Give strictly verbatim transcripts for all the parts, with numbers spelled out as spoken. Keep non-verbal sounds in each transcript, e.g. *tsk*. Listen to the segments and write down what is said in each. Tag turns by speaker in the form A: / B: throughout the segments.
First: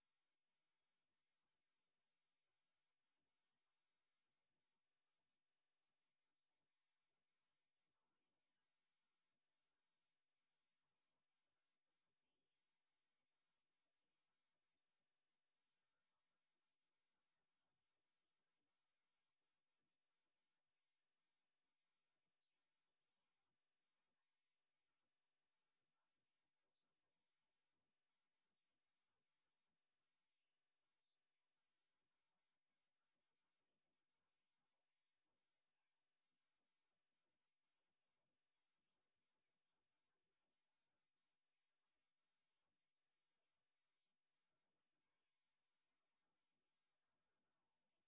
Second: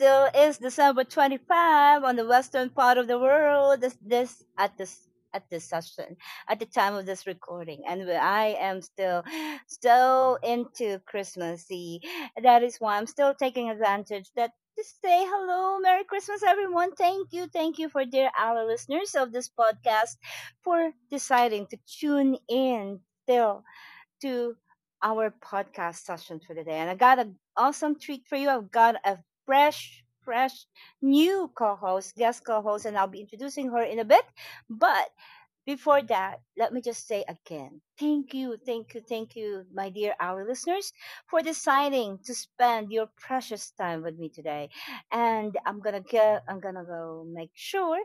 A: still is December twenty-fifth on the western part of the world. This, this at this at this session at the time of this recording, and where I am still so into Christmasy. That is why I'm still taking advantage that to say hello, Merry Christmas, everyone. Thank you, thank you for dear our listeners of this podcast for deciding to tune in. Still to our podcast session for today. And I got an awesome treat for you. I've got a fresh, fresh new co host, guest co host, and I'll be introducing her in a bit. But before that, let me just say again thank you, thank you, thank you, my dear our listeners, for deciding to spend your precious time with me today. And I'm gonna go, I'm gonna go make sure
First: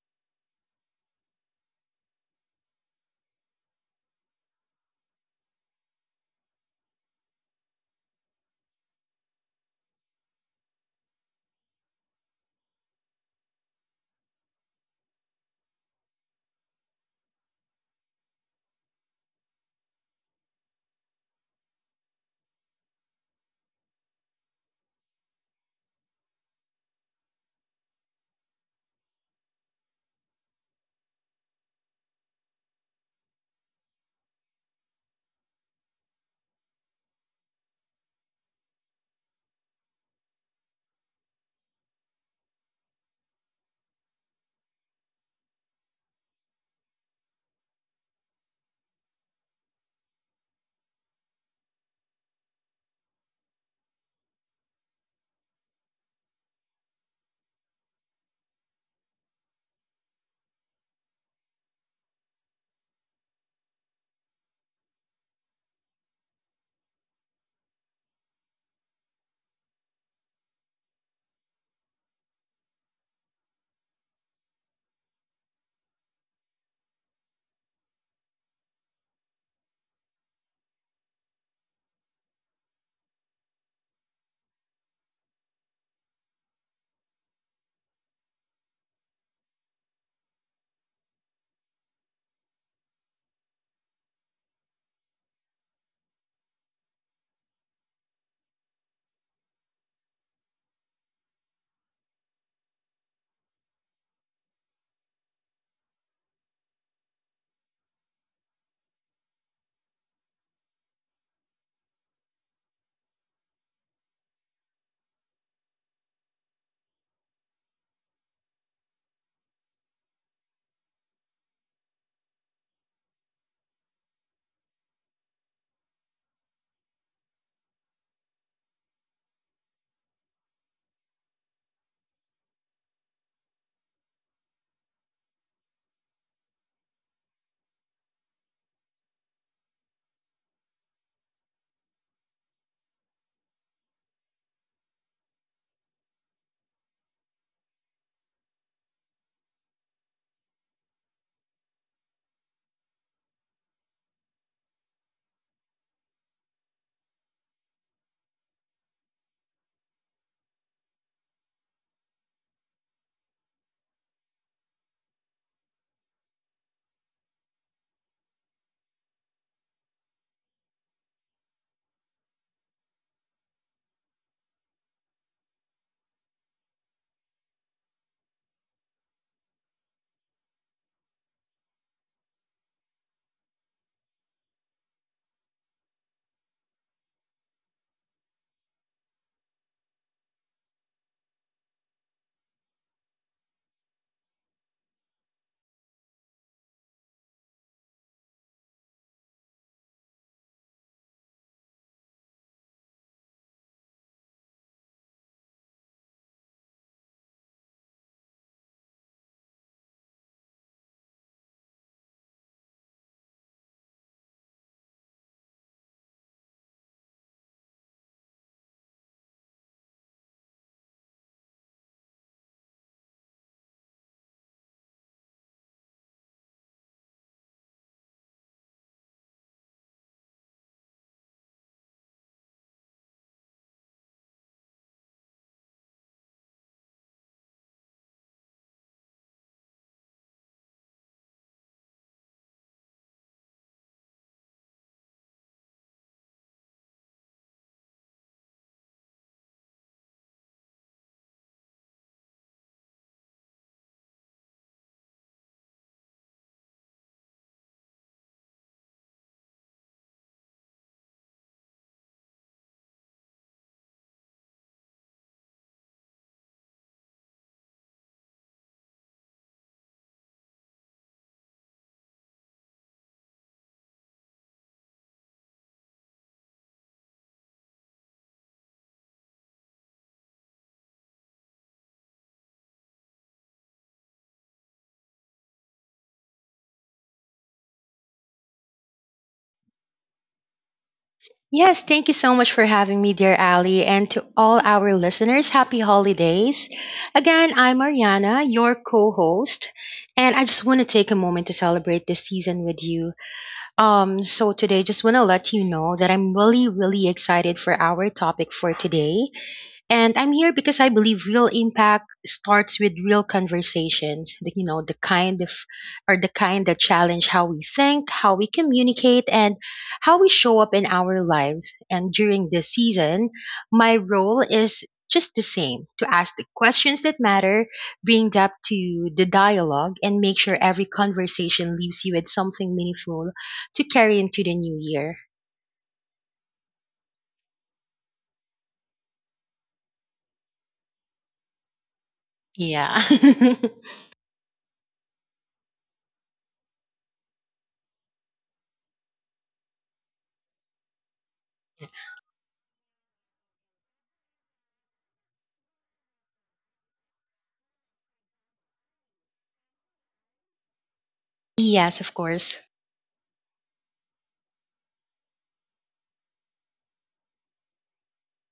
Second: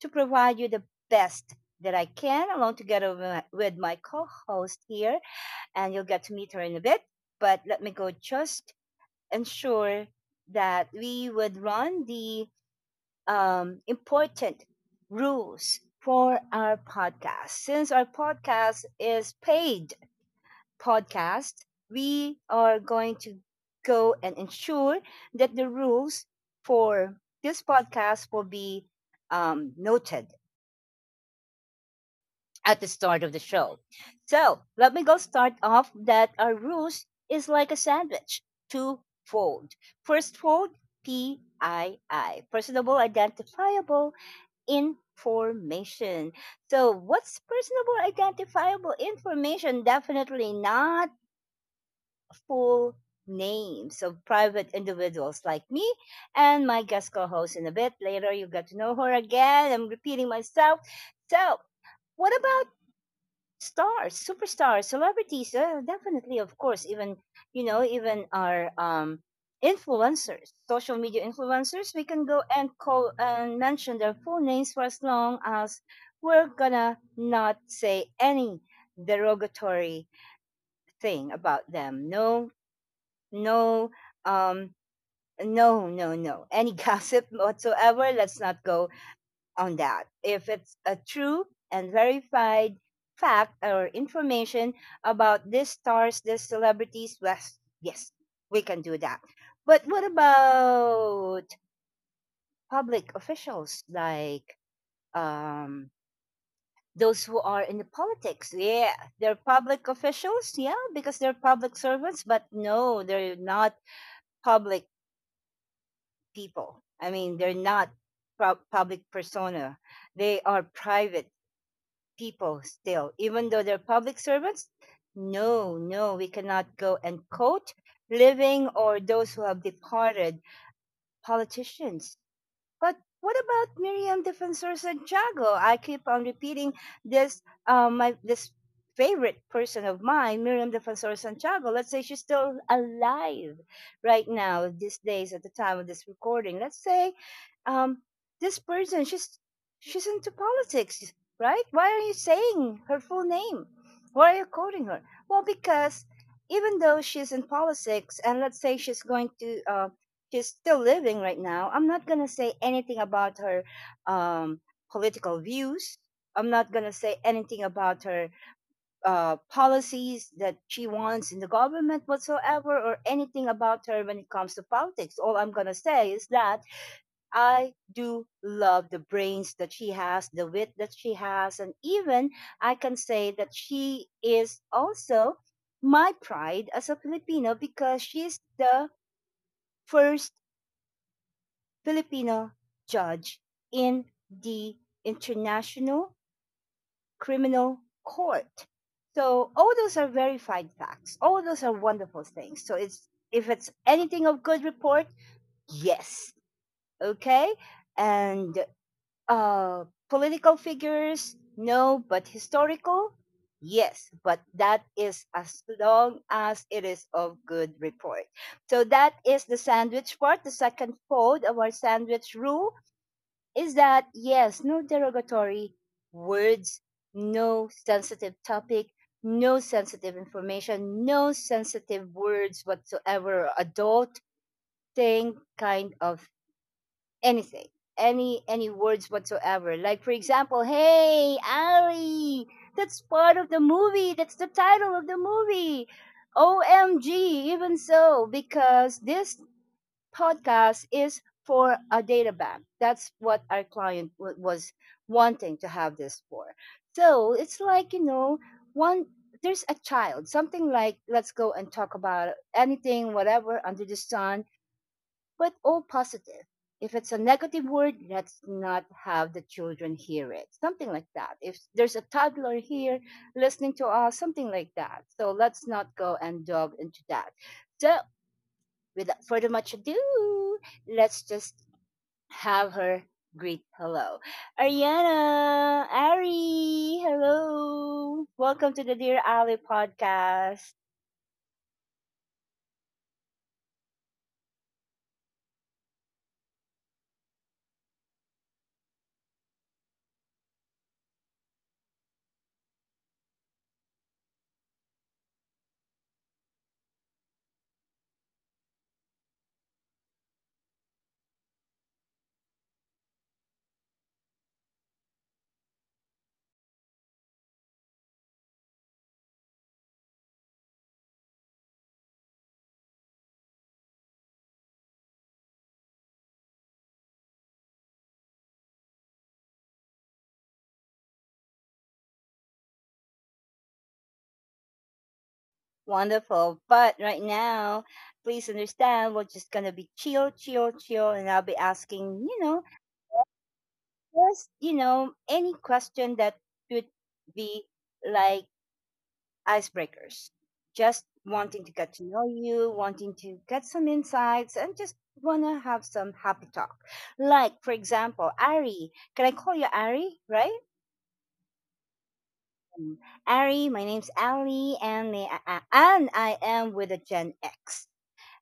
A: to provide you the best that I can along together with my, with my co-host here, and you'll get to meet her in a bit. But let me go just ensure that we would run the um, important rules for our podcast. Since our podcast is paid podcast, we are going to go and ensure that the rules for this podcast will be um, noted at the start of the show. So let me go start off that our rules is like a sandwich, two-fold. First fold, P I I, personable identifiable information. So what's personable identifiable information? Definitely not full names of private individuals like me and my guest co-host in a bit. Later, you get to know her again. I'm repeating myself. So, what about stars, superstars, celebrities, uh, definitely, of course, even you know, even our um, influencers, social media influencers, we can go and call and mention their full names for as long as we're gonna not say any derogatory thing about them. No, no, um, no, no, no, any *laughs* gossip whatsoever. Let's not go on that. If it's a true and verified fact or information about these stars, these celebrities, yes, yes, we can do that. But what about public officials like um, those who are in the politics? Yeah, they're public officials, yeah, because they're public servants, but no, they're not public people. I mean, they're not pub- public persona. They are private people still, even though they're public servants. No, no, we cannot go and quote living or those who have departed politicians, but what about Miriam Defensor Santiago? I keep on repeating this um, my this favorite person of mine, Miriam Defensor Santiago. Let's say she's still alive right now, these days at the time of this recording. Let's say um, this person she's she's into politics, right? Why are you saying her full name? Why are you quoting her? Well, because even though she's in politics, and let's say she's going to uh, she's still living right now. I'm not gonna say anything about her um, political views. I'm not gonna say anything about her uh, policies that she wants in the government whatsoever, or anything about her when it comes to politics. All I'm gonna say is that I do love the brains that she has, the wit that she has, and even I can say that she is also my pride as a Filipino because she's the first Filipino judge in the International Criminal Court. So all those are verified facts. All those are wonderful things. So it's if it's anything of good report, yes, okay. And uh, political figures, no, but historical, yes. But that is as long as it is of good report. So that is the sandwich part, the second fold of our sandwich rule is that yes, no derogatory words, no sensitive topic, no sensitive information, no sensitive words whatsoever, adult thing, kind of anything. Any any words whatsoever. Like for example, hey Ali, that's part of the movie. That's the title of the movie. O M G, even so, because this podcast is for a data bank. That's what our client w- was wanting to have this for. So it's like, you know, one there's a child, something like let's go and talk about anything, whatever under the sun, but all positive. If it's a negative word, let's not have the children hear it. Something like that. If there's a toddler here listening to us, something like that. So let's not go and delve into that. So without further much ado, let's just have her greet hello. Ariana, Ari, hello. Welcome to the Dear Ali podcast.
B: Yes, thank you so much for having me, dear Ali, and to all our listeners, happy holidays. Again, I'm Ariana, your co-host, and I just want to take a moment to celebrate this season with you. Um, so today, just want to let you know that I'm really, really excited for our topic for today. And I'm here because I believe real impact starts with real conversations. The, you know, the kind of, or the kind that challenge how we think, how we communicate, and how we show up in our lives. And during this season, my role is just the same to ask the questions that matter, bring depth to the dialogue, and make sure every conversation leaves you with something meaningful to carry into the new year.
A: Wonderful. But right now, please understand we're just going to be chill, chill, chill. And I'll be asking, you know,
B: Yeah.
A: just, you know, any question that could be like, icebreakers. Just wanting to get to know you, wanting to get some insights, and just want to have some happy talk. Like, for example, Ari. Can I call you Ari, right?
B: *laughs* Yes, of course.
A: Mm. Ari, my name's Ali, and, may I, I- and I am with a Gen X.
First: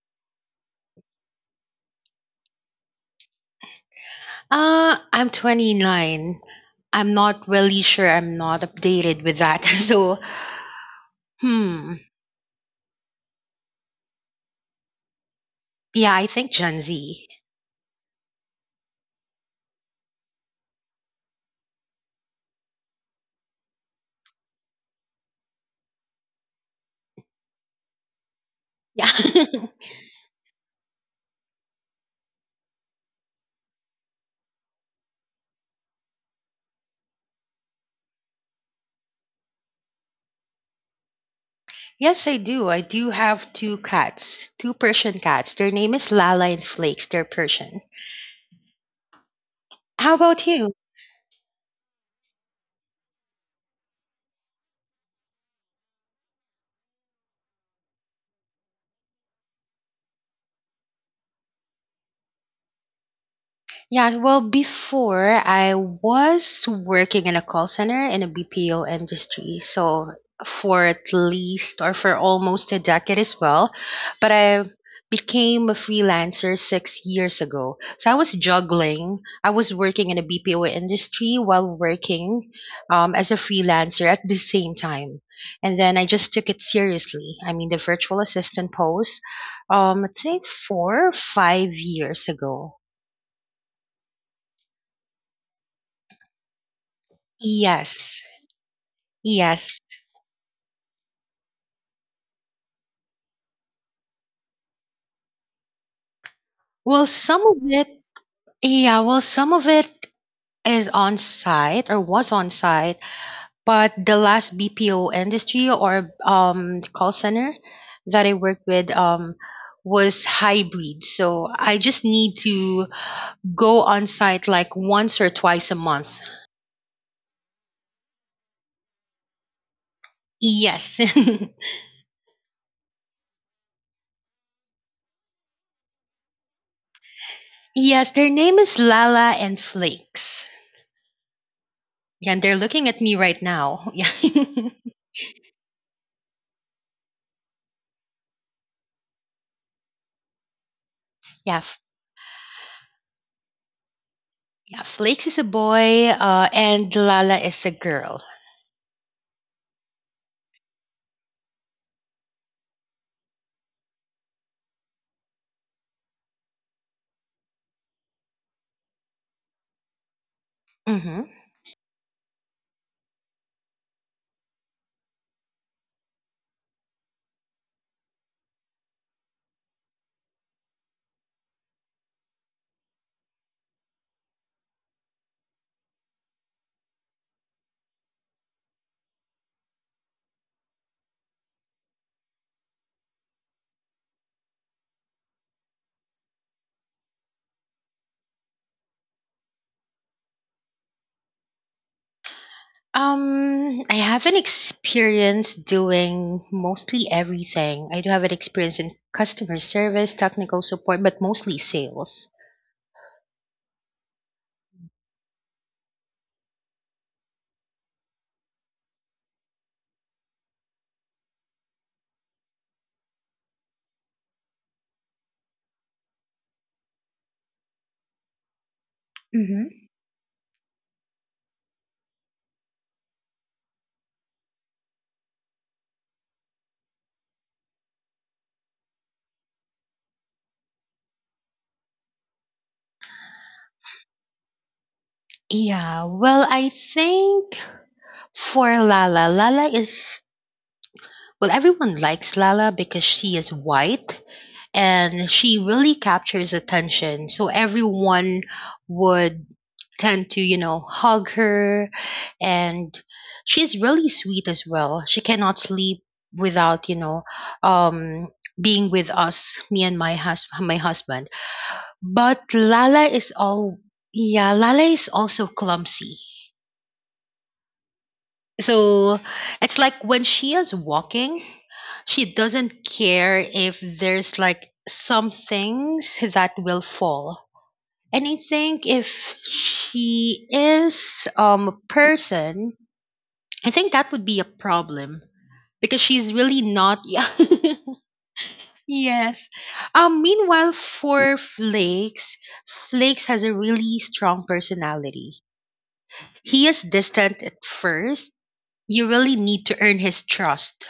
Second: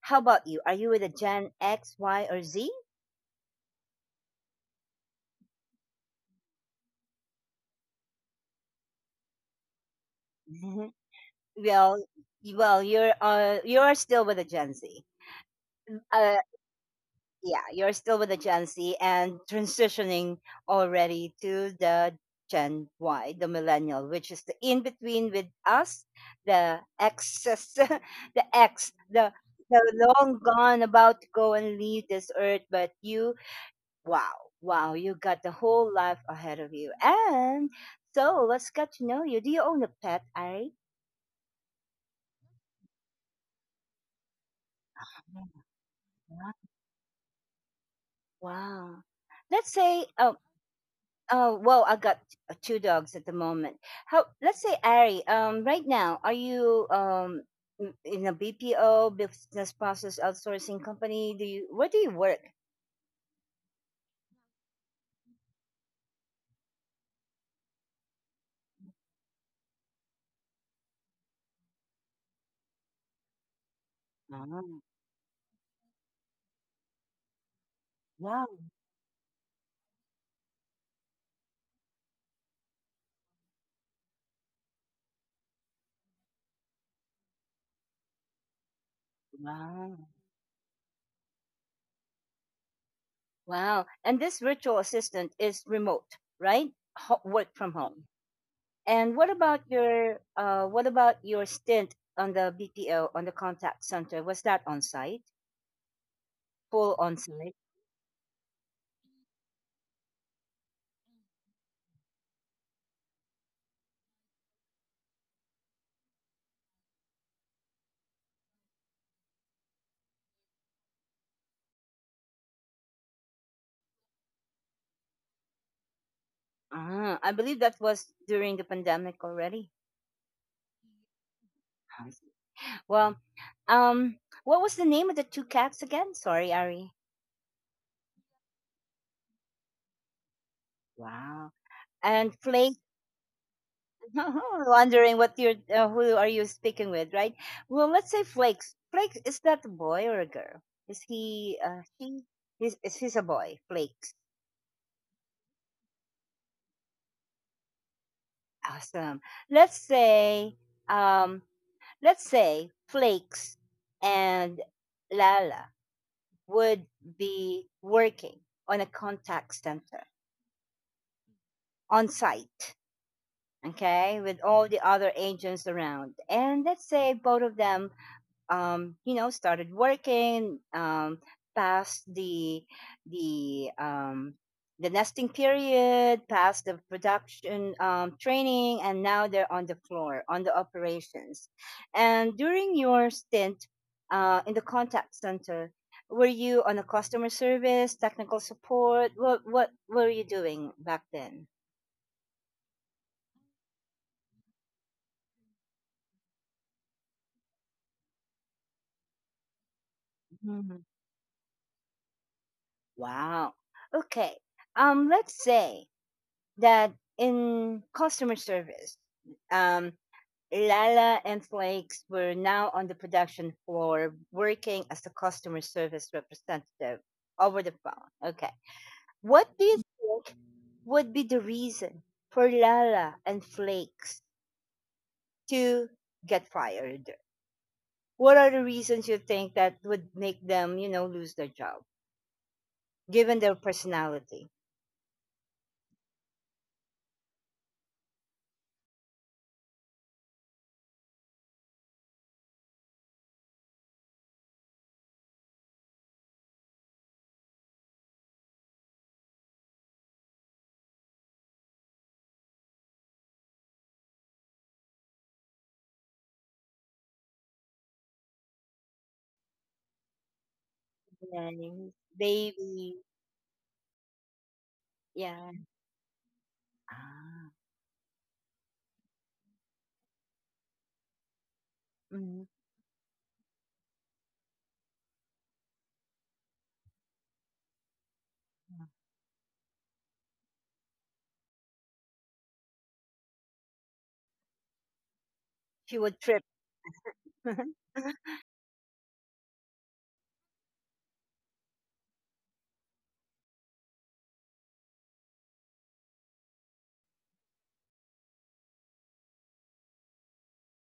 A: How about you? Are you with a Gen X, Y, or Z?
B: Uh, I'm twenty-nine. I'm not really sure. I'm not updated with that. *laughs* So,
A: *laughs*
B: hmm.
A: Well, y- well, you're uh, you're still with a Gen Z.
B: Yeah, I
A: Uh,
B: think Gen Z.
A: yeah, you're still with the Gen Z and transitioning already to the Gen Y, the millennial, which is the in between with us, the X's, *laughs* the X,
B: Yeah.
A: the the long gone, about to go and leave this earth. But you, wow, wow, you got the whole life ahead of you. And so let's get to know you. Do you own a pet, Ari?
B: *laughs* Yes, I do. I do have two cats, two Persian cats. Their name is Lala
A: Yeah.
B: and Flakes. They're Persian.
A: Wow. Let's say,
B: How
A: uh,
B: about you?
A: oh, well, I got uh, two dogs at the moment. How, let's say, Ari, um, right now, are you um in in a B P O, business process outsourcing company? Do you, where do you work?
B: Yeah, well, before I was working in a call center in a B P O industry. So for at least or for almost a decade as well. But I
A: Oh,
B: became a freelancer six years ago. So I was
A: wow,
B: juggling. I was working in a B P O industry while working um, as a freelancer at the same time. And then I just took it seriously. I mean, the virtual assistant post,
A: wow,
B: um, let's say four, or five years ago.
A: wow. And this virtual assistant is remote, right? Ho work from home.
B: Yes,
A: And what about
B: yes.
A: your, uh, what about your stint on the B P O, on the contact center? Was that on site? Full
B: Well,
A: on
B: some
A: site?
B: of it, yeah, well, some of it is on site or was on site, but the last B P O industry or um call center that I worked with um was hybrid. So I just need to go on site like once or twice a month.
A: Ah, I believe that was during the pandemic already.
B: Yes. *laughs*
A: Well, um, what was the name of the two cats again? Sorry, Ari.
B: Yes, their name is Lala and Flakes.
A: Wow. And
B: Yeah, and they're
A: Flake,
B: looking at me right now. *laughs* Yeah.
A: *laughs* wondering what you're, uh, who are you speaking with, right? Well, let's say Flakes. Flakes, is that a boy or a girl? Is he,
B: Yeah,
A: uh, he, is, is he's a boy? Flakes.
B: Yeah, Flakes is a boy, uh, and Lala is a girl.
A: Awesome. Let's say, um, let's say Flakes and Lala would be working on a contact center
B: Hmm.
A: on site, okay, with all the other agents around. And let's say both of them, um, you know, started working, um, past the the um, the nesting period, past the production um, training, and now they're on the floor on the operations. And during your stint uh, in the contact center. Were you on a customer service, technical support? What what were you doing back then?
B: Um, I have an experience doing mostly everything. I do have an experience in customer service, technical
A: Mhm.
B: support, but mostly sales.
A: Wow. Okay. Um, let's say that in customer service, um, Lala and Flakes were now on the production floor working as a customer service representative over the phone. Okay. What do you
B: Hmm.
A: think would be the reason for Lala and Flakes to get fired? What are the reasons you think that would make them, you know, lose their job, given their personality?
B: Yeah, well, I think for Lala, Lala is, well, everyone likes Lala because she is white and she really captures attention. So everyone would tend to, you know, hug her. And she's really sweet as well. She cannot sleep without, you know, um, being with us, me and my hus- my husband.
A: Nice
B: But
A: baby.
B: Lala is all, yeah, Lala is also
A: Yeah.
B: clumsy.
A: Ah.
B: So it's like when she is walking, she
A: Mhm.
B: doesn't care if there's like some things that will fall. And I think if she is um a person, I think that would be a problem
A: She
B: because
A: would
B: she's
A: trip.
B: really not. *laughs* Yeah,
A: *laughs*
B: yes. Um meanwhile, for flakes flakes has a really strong personality. He is distant at first. You really need to earn his trust.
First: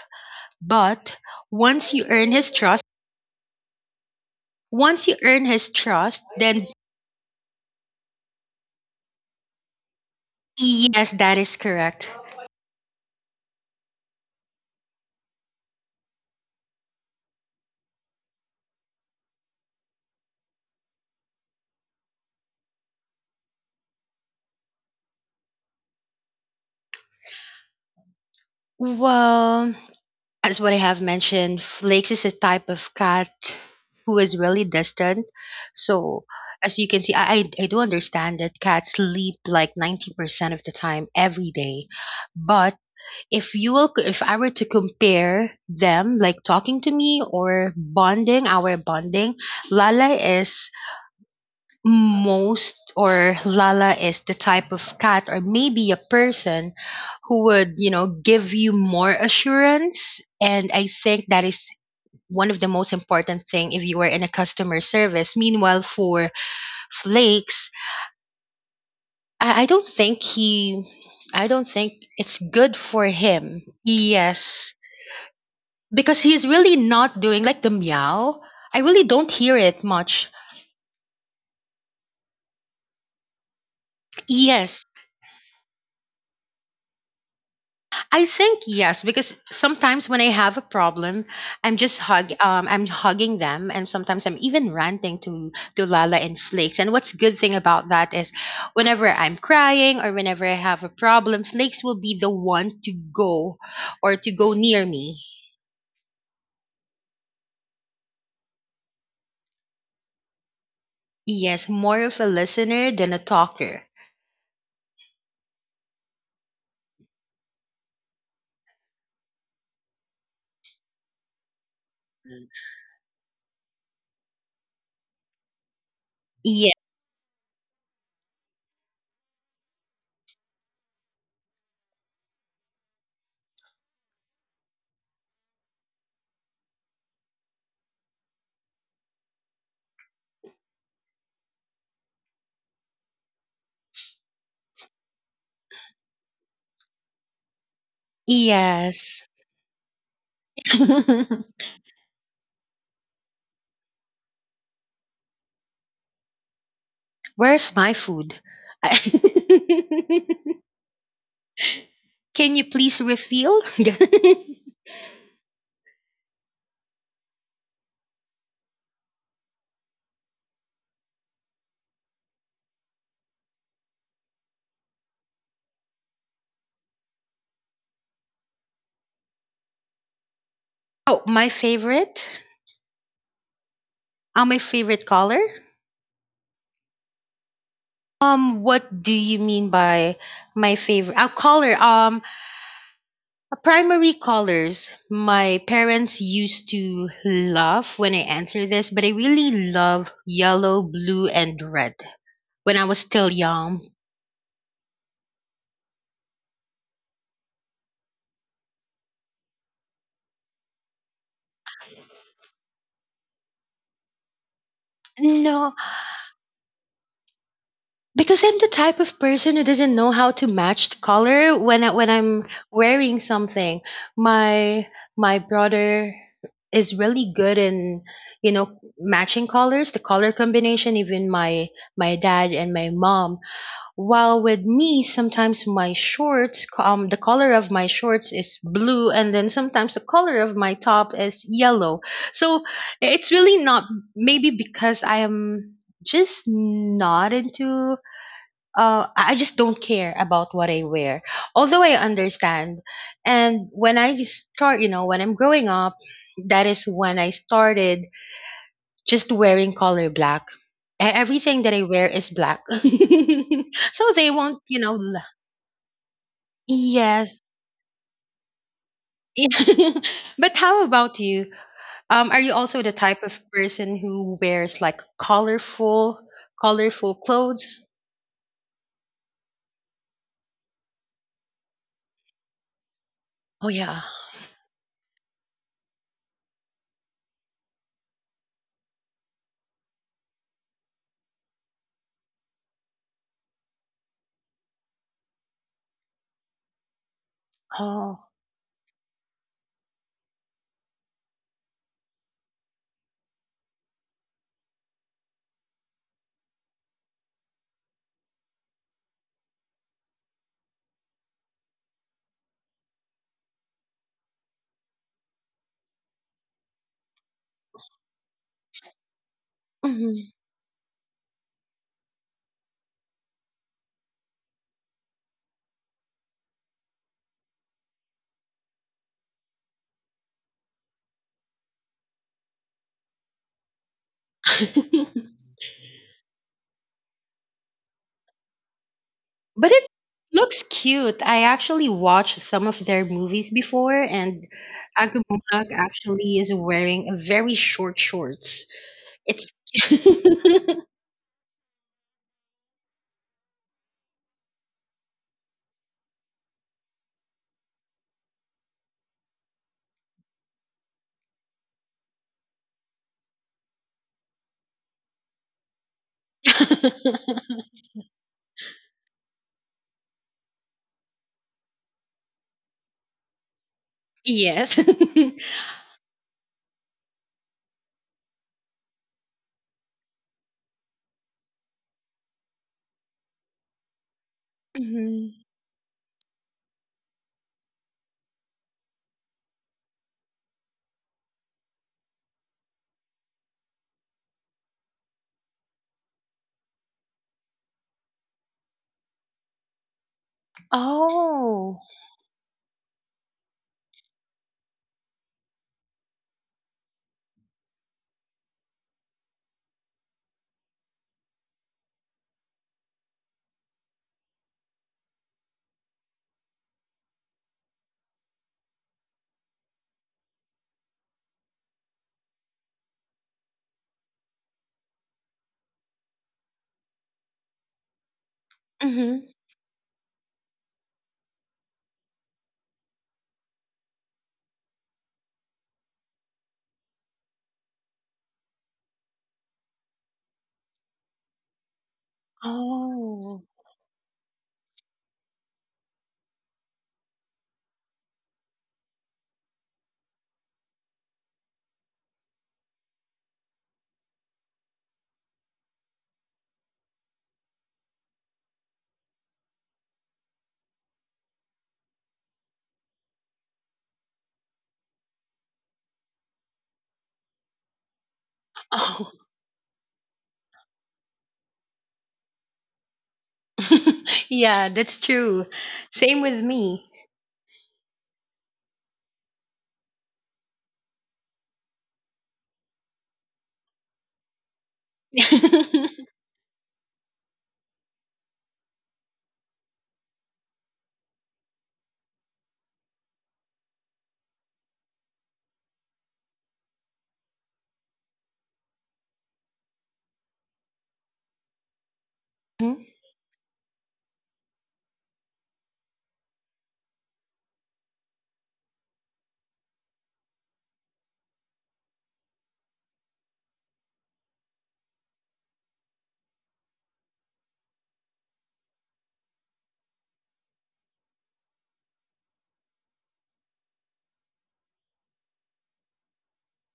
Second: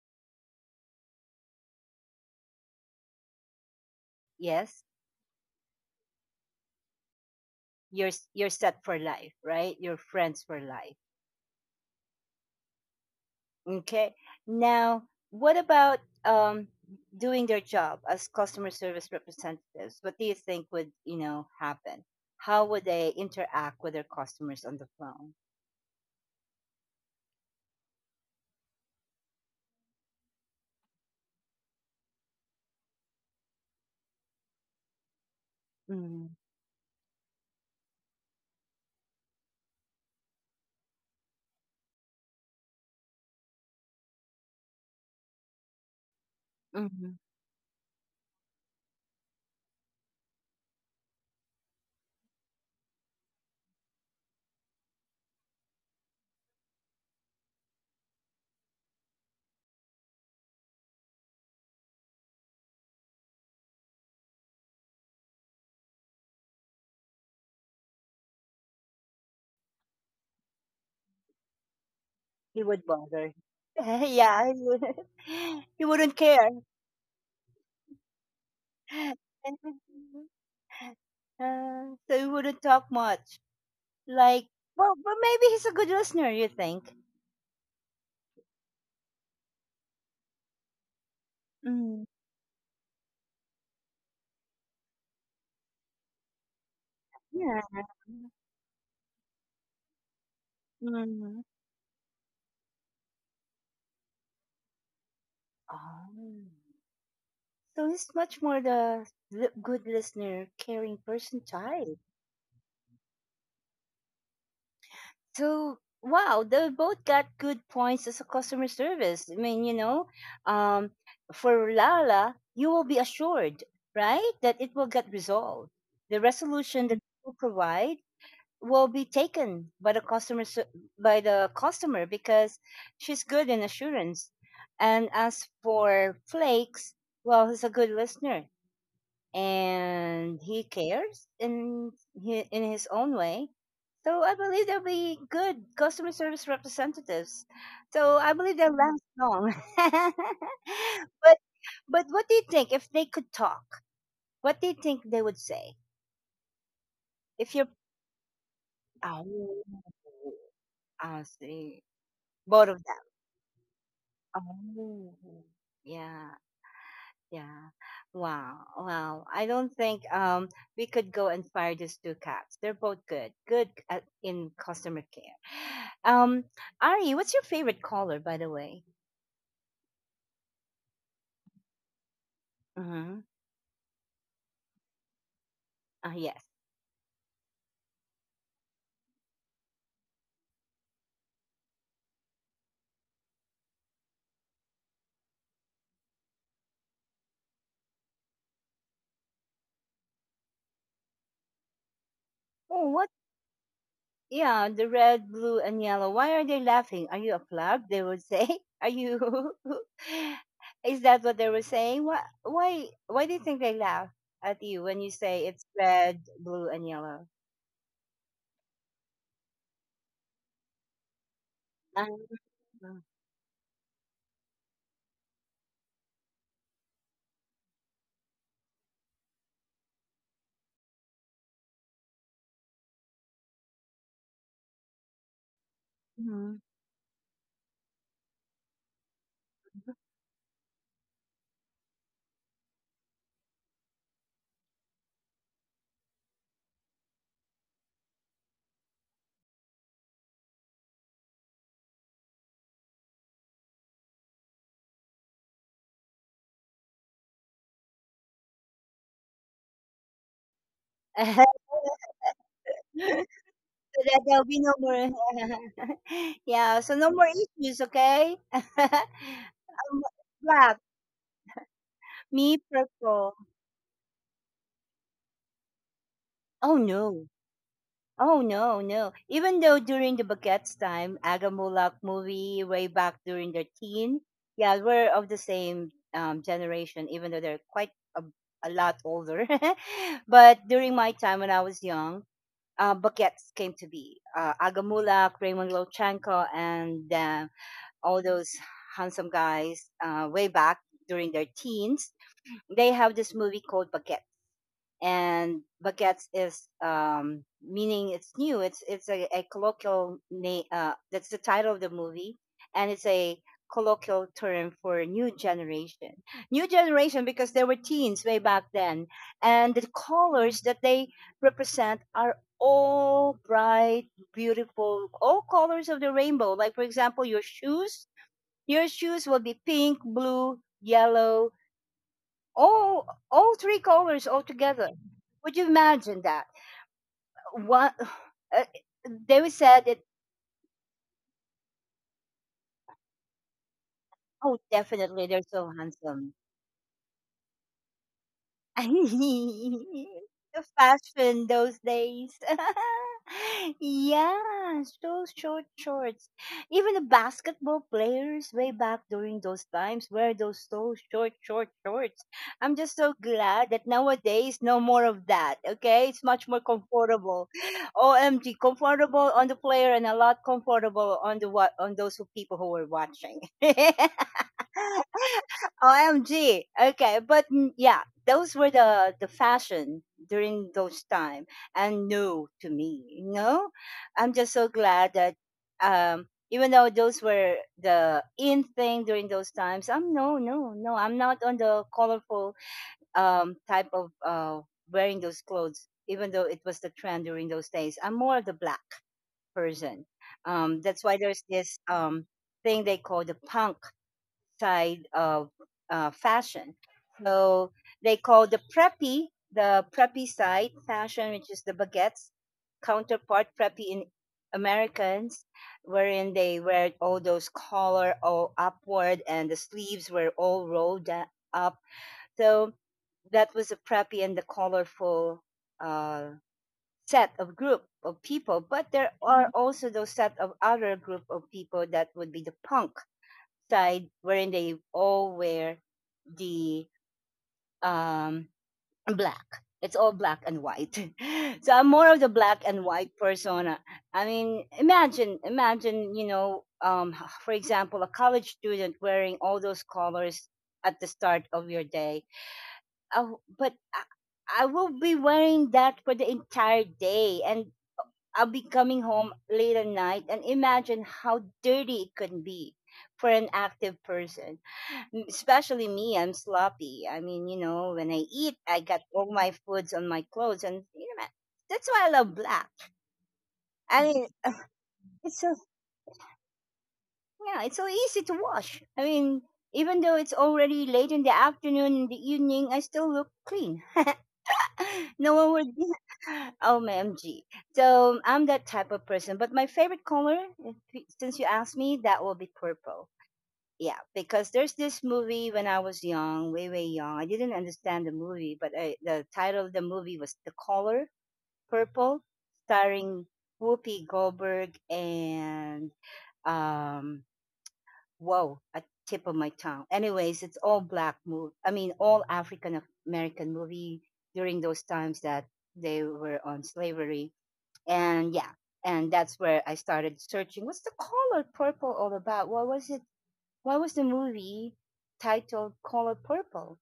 B: But once you earn his trust,
A: Yes.
B: once you earn his trust, then
A: You're s- you're set for life, right? You're friends for life.
B: yes, that is correct.
A: Okay. Now, what about um doing their job as customer service representatives? What do you think would, you know, happen? How would they interact with their customers on the phone?
B: Well, as what I have mentioned, Flakes is a type of cat who is really distant. So,
A: Mm-hmm.
B: as you can see, I, I, I do understand that cats sleep like ninety percent of the time every day. But if you will, if I were to compare them, like talking to
A: Mm-hmm.
B: me or bonding, our bonding, Lala is most or Lala is the type of cat or maybe a person who would, you know, give you more assurance. And I think that is one of the most important thing if you are in a customer service. Meanwhile, for Flakes, I, I don't think he, I don't think it's
A: He
B: good
A: would
B: for
A: bother.
B: him.
A: *laughs* Yeah, he
B: Yes,
A: would. *laughs* He wouldn't
B: because
A: care.
B: he's really not doing like the meow. I really don't hear it
A: *laughs*
B: much.
A: Uh, so he wouldn't talk much. Like,
B: Yes,
A: well, but maybe he's a good listener, you think?
B: I think yes, because sometimes when I have a problem, I'm
A: Mm.
B: just hug, um, I'm hugging them, and sometimes I'm even ranting to to Lala and Flakes. And what's good thing
A: Yeah.
B: about that is, whenever I'm crying or whenever I have a
A: Mm.
B: problem, Flakes will be the one to go, or to go near me.
A: Oh. So he's much more the li- good listener, caring person
B: Yes,
A: type.
B: more of a listener than a talker.
A: So wow, they both got good points as a customer service. I mean, you know, um, for Lala, you will be assured, right, that it will get resolved. The
B: Yeah,
A: resolution that you provide will be taken by the customer s- by the customer because she's good in assurance, and as for Flakes, well, he's a good listener and he cares in hi- in his own way. So I believe there'll be good customer service representatives, so I believe they'll last
B: yes.
A: long. *laughs* but
B: *laughs*
A: but what do you think if they could talk, what do you think they would say if you're
B: Where's my food?
A: oh
B: *laughs*
A: I see.
B: Can
A: Both
B: you
A: of them.
B: please refill? *laughs*
A: Oh, yeah, yeah. Wow, wow. I don't think um we could go and fire these two cats. They're both good, good at, in customer care. Um, Ari, what's your favorite color, by the way?
B: Oh, my favorite?
A: Mm-hmm.
B: Uh, my favorite color?
A: Uh, yes.
B: Um, what do you mean by my favorite? Uh, color, um, primary colors. My parents used to laugh when I answer this, but I really love yellow, blue, and red when
A: Oh,
B: I was
A: what?
B: still young.
A: Yeah, the red, blue, and yellow. Why are they laughing? Are you a flab? They would say. *laughs* Are you? *laughs* Is that what they were saying? Why? Why? Why do you think they laugh at you when you say it's
B: No,
A: red, blue, and yellow?
B: because I'm the type of person who doesn't know how to match the color when I, when
A: Ah.
B: I'm wearing something. My my brother is really good in you know matching colors, the color combination. Even my my dad and my mom. While with me, sometimes my
A: Mhm.
B: shorts co- um the color of my shorts is blue, and then sometimes the color of my top is yellow. So it's really not maybe because I am just not into uh, I I just don't care about what I wear. Although I understand, and when I start, you know, when I'm growing up, that is when I started just wearing color black. E- Everything that I wear is black, *laughs*
A: *laughs* So
B: so
A: that
B: they
A: there'll be
B: won't,
A: no
B: you know.
A: more
B: l-
A: *laughs* Yeah, so no more
B: Yes.
A: issues, okay? *laughs* Um,
B: *laughs* But
A: black,
B: how about you? Um, are
A: me
B: you also the type
A: purple.
B: of person who wears like colorful,
A: Oh
B: colorful
A: no.
B: clothes?
A: Oh no, no. Even though during the Baguette's time, Agamulak movie way back during their
B: Oh yeah.
A: teen, yeah, we're of the same um, generation, even though they're quite a, a lot older. *laughs* But during my time when I was young, uh, buckets came to be. Uh, Agamulak, Raymond Lochenko, and uh, all
B: Oh.
A: those handsome guys uh, way back during their teens, they have this movie called Bucket, and baguettes is um, meaning it's new. It's it's a, a colloquial name. Uh, that's the title of the movie, and it's a colloquial term for new generation. New generation because there were teens way back then, and the
B: Mhm.
A: colors that they represent are all bright, beautiful, all colors of the rainbow. Like for example, your shoes. Your shoes will be pink, blue, yellow, all all three colors all together.
B: *laughs*
A: Would you imagine that? One, *sighs* uh, they would
B: But
A: say
B: it
A: that.
B: looks cute. I actually watched some of their movies before, and
A: Oh, definitely, they're so
B: Agumunag
A: handsome.
B: actually is wearing a very short shorts.
A: *laughs*
B: It's
A: The
B: *laughs*
A: fashion those days. *laughs* Yeah, those short shorts. Even the basketball players way back during those times wear those so short, short shorts. I'm just so glad that nowadays no more of that. Okay, it's much more comfortable. O M G, comfortable on the player and a lot comfortable on the what on those who- people who were watching. *laughs*
B: yes. *laughs*
A: O M G. Okay, but mm, yeah, those were the the fashion during those time and new to me. You know, I'm just so glad that
B: Mhm.
A: um, even though those were the in thing during those times, I'm no, no, no. I'm not on the colorful um, type of uh, wearing those clothes. Even though it was the trend during those days, I'm more of the black person. Um, that's why there's this
B: Oh.
A: um, thing they call the punk side of uh, fashion. So they call the preppy, the preppy side fashion, which is the baguettes counterpart preppy in Americans, wherein they wear all those collar all upward and the sleeves were all rolled da- up. So that was a preppy and the colorful uh, set of group of people. But there
B: Hmm.
A: are also those set of other group of people that would be the punk side wherein they all wear the um black. It's all black and white. *laughs* So I'm more of the black and white
B: Oh.
A: persona. I mean, imagine, imagine, you know, um, for example, a college student wearing all those colors at the start of your day. Oh, but I, I will be wearing that for the entire day, and I'll be coming home late at night. And imagine how dirty it can be for an active person m- especially me, I'm sloppy. I mean, you know, when I eat, I got
B: Oh.
A: all my foods on my clothes, and you know, that's why I love black. I mean,
B: *laughs* Yeah, that's
A: it's so
B: true. Same with me.
A: Yeah, it's so easy to wash. I mean, even though it's already late in the afternoon, in the evening, I still look clean. *laughs* No one would. Be,
B: *laughs*
A: *laughs* oh my M G. So I'm that type of person. But my favorite color, if, since you asked me, that will be purple. Yeah, because there's this movie when I was young, way way young. I didn't understand the movie, but I, the title of the movie was The Color Purple,
B: Mhm.
A: starring Whoopi Goldberg and um whoa, a tip of my tongue. Anyways, it's all black movie. I mean, all African American movie during those times that they were on slavery, and yeah, and that's where I started searching. What's the color purple all about? What was it? Why was the movie titled Color Purple?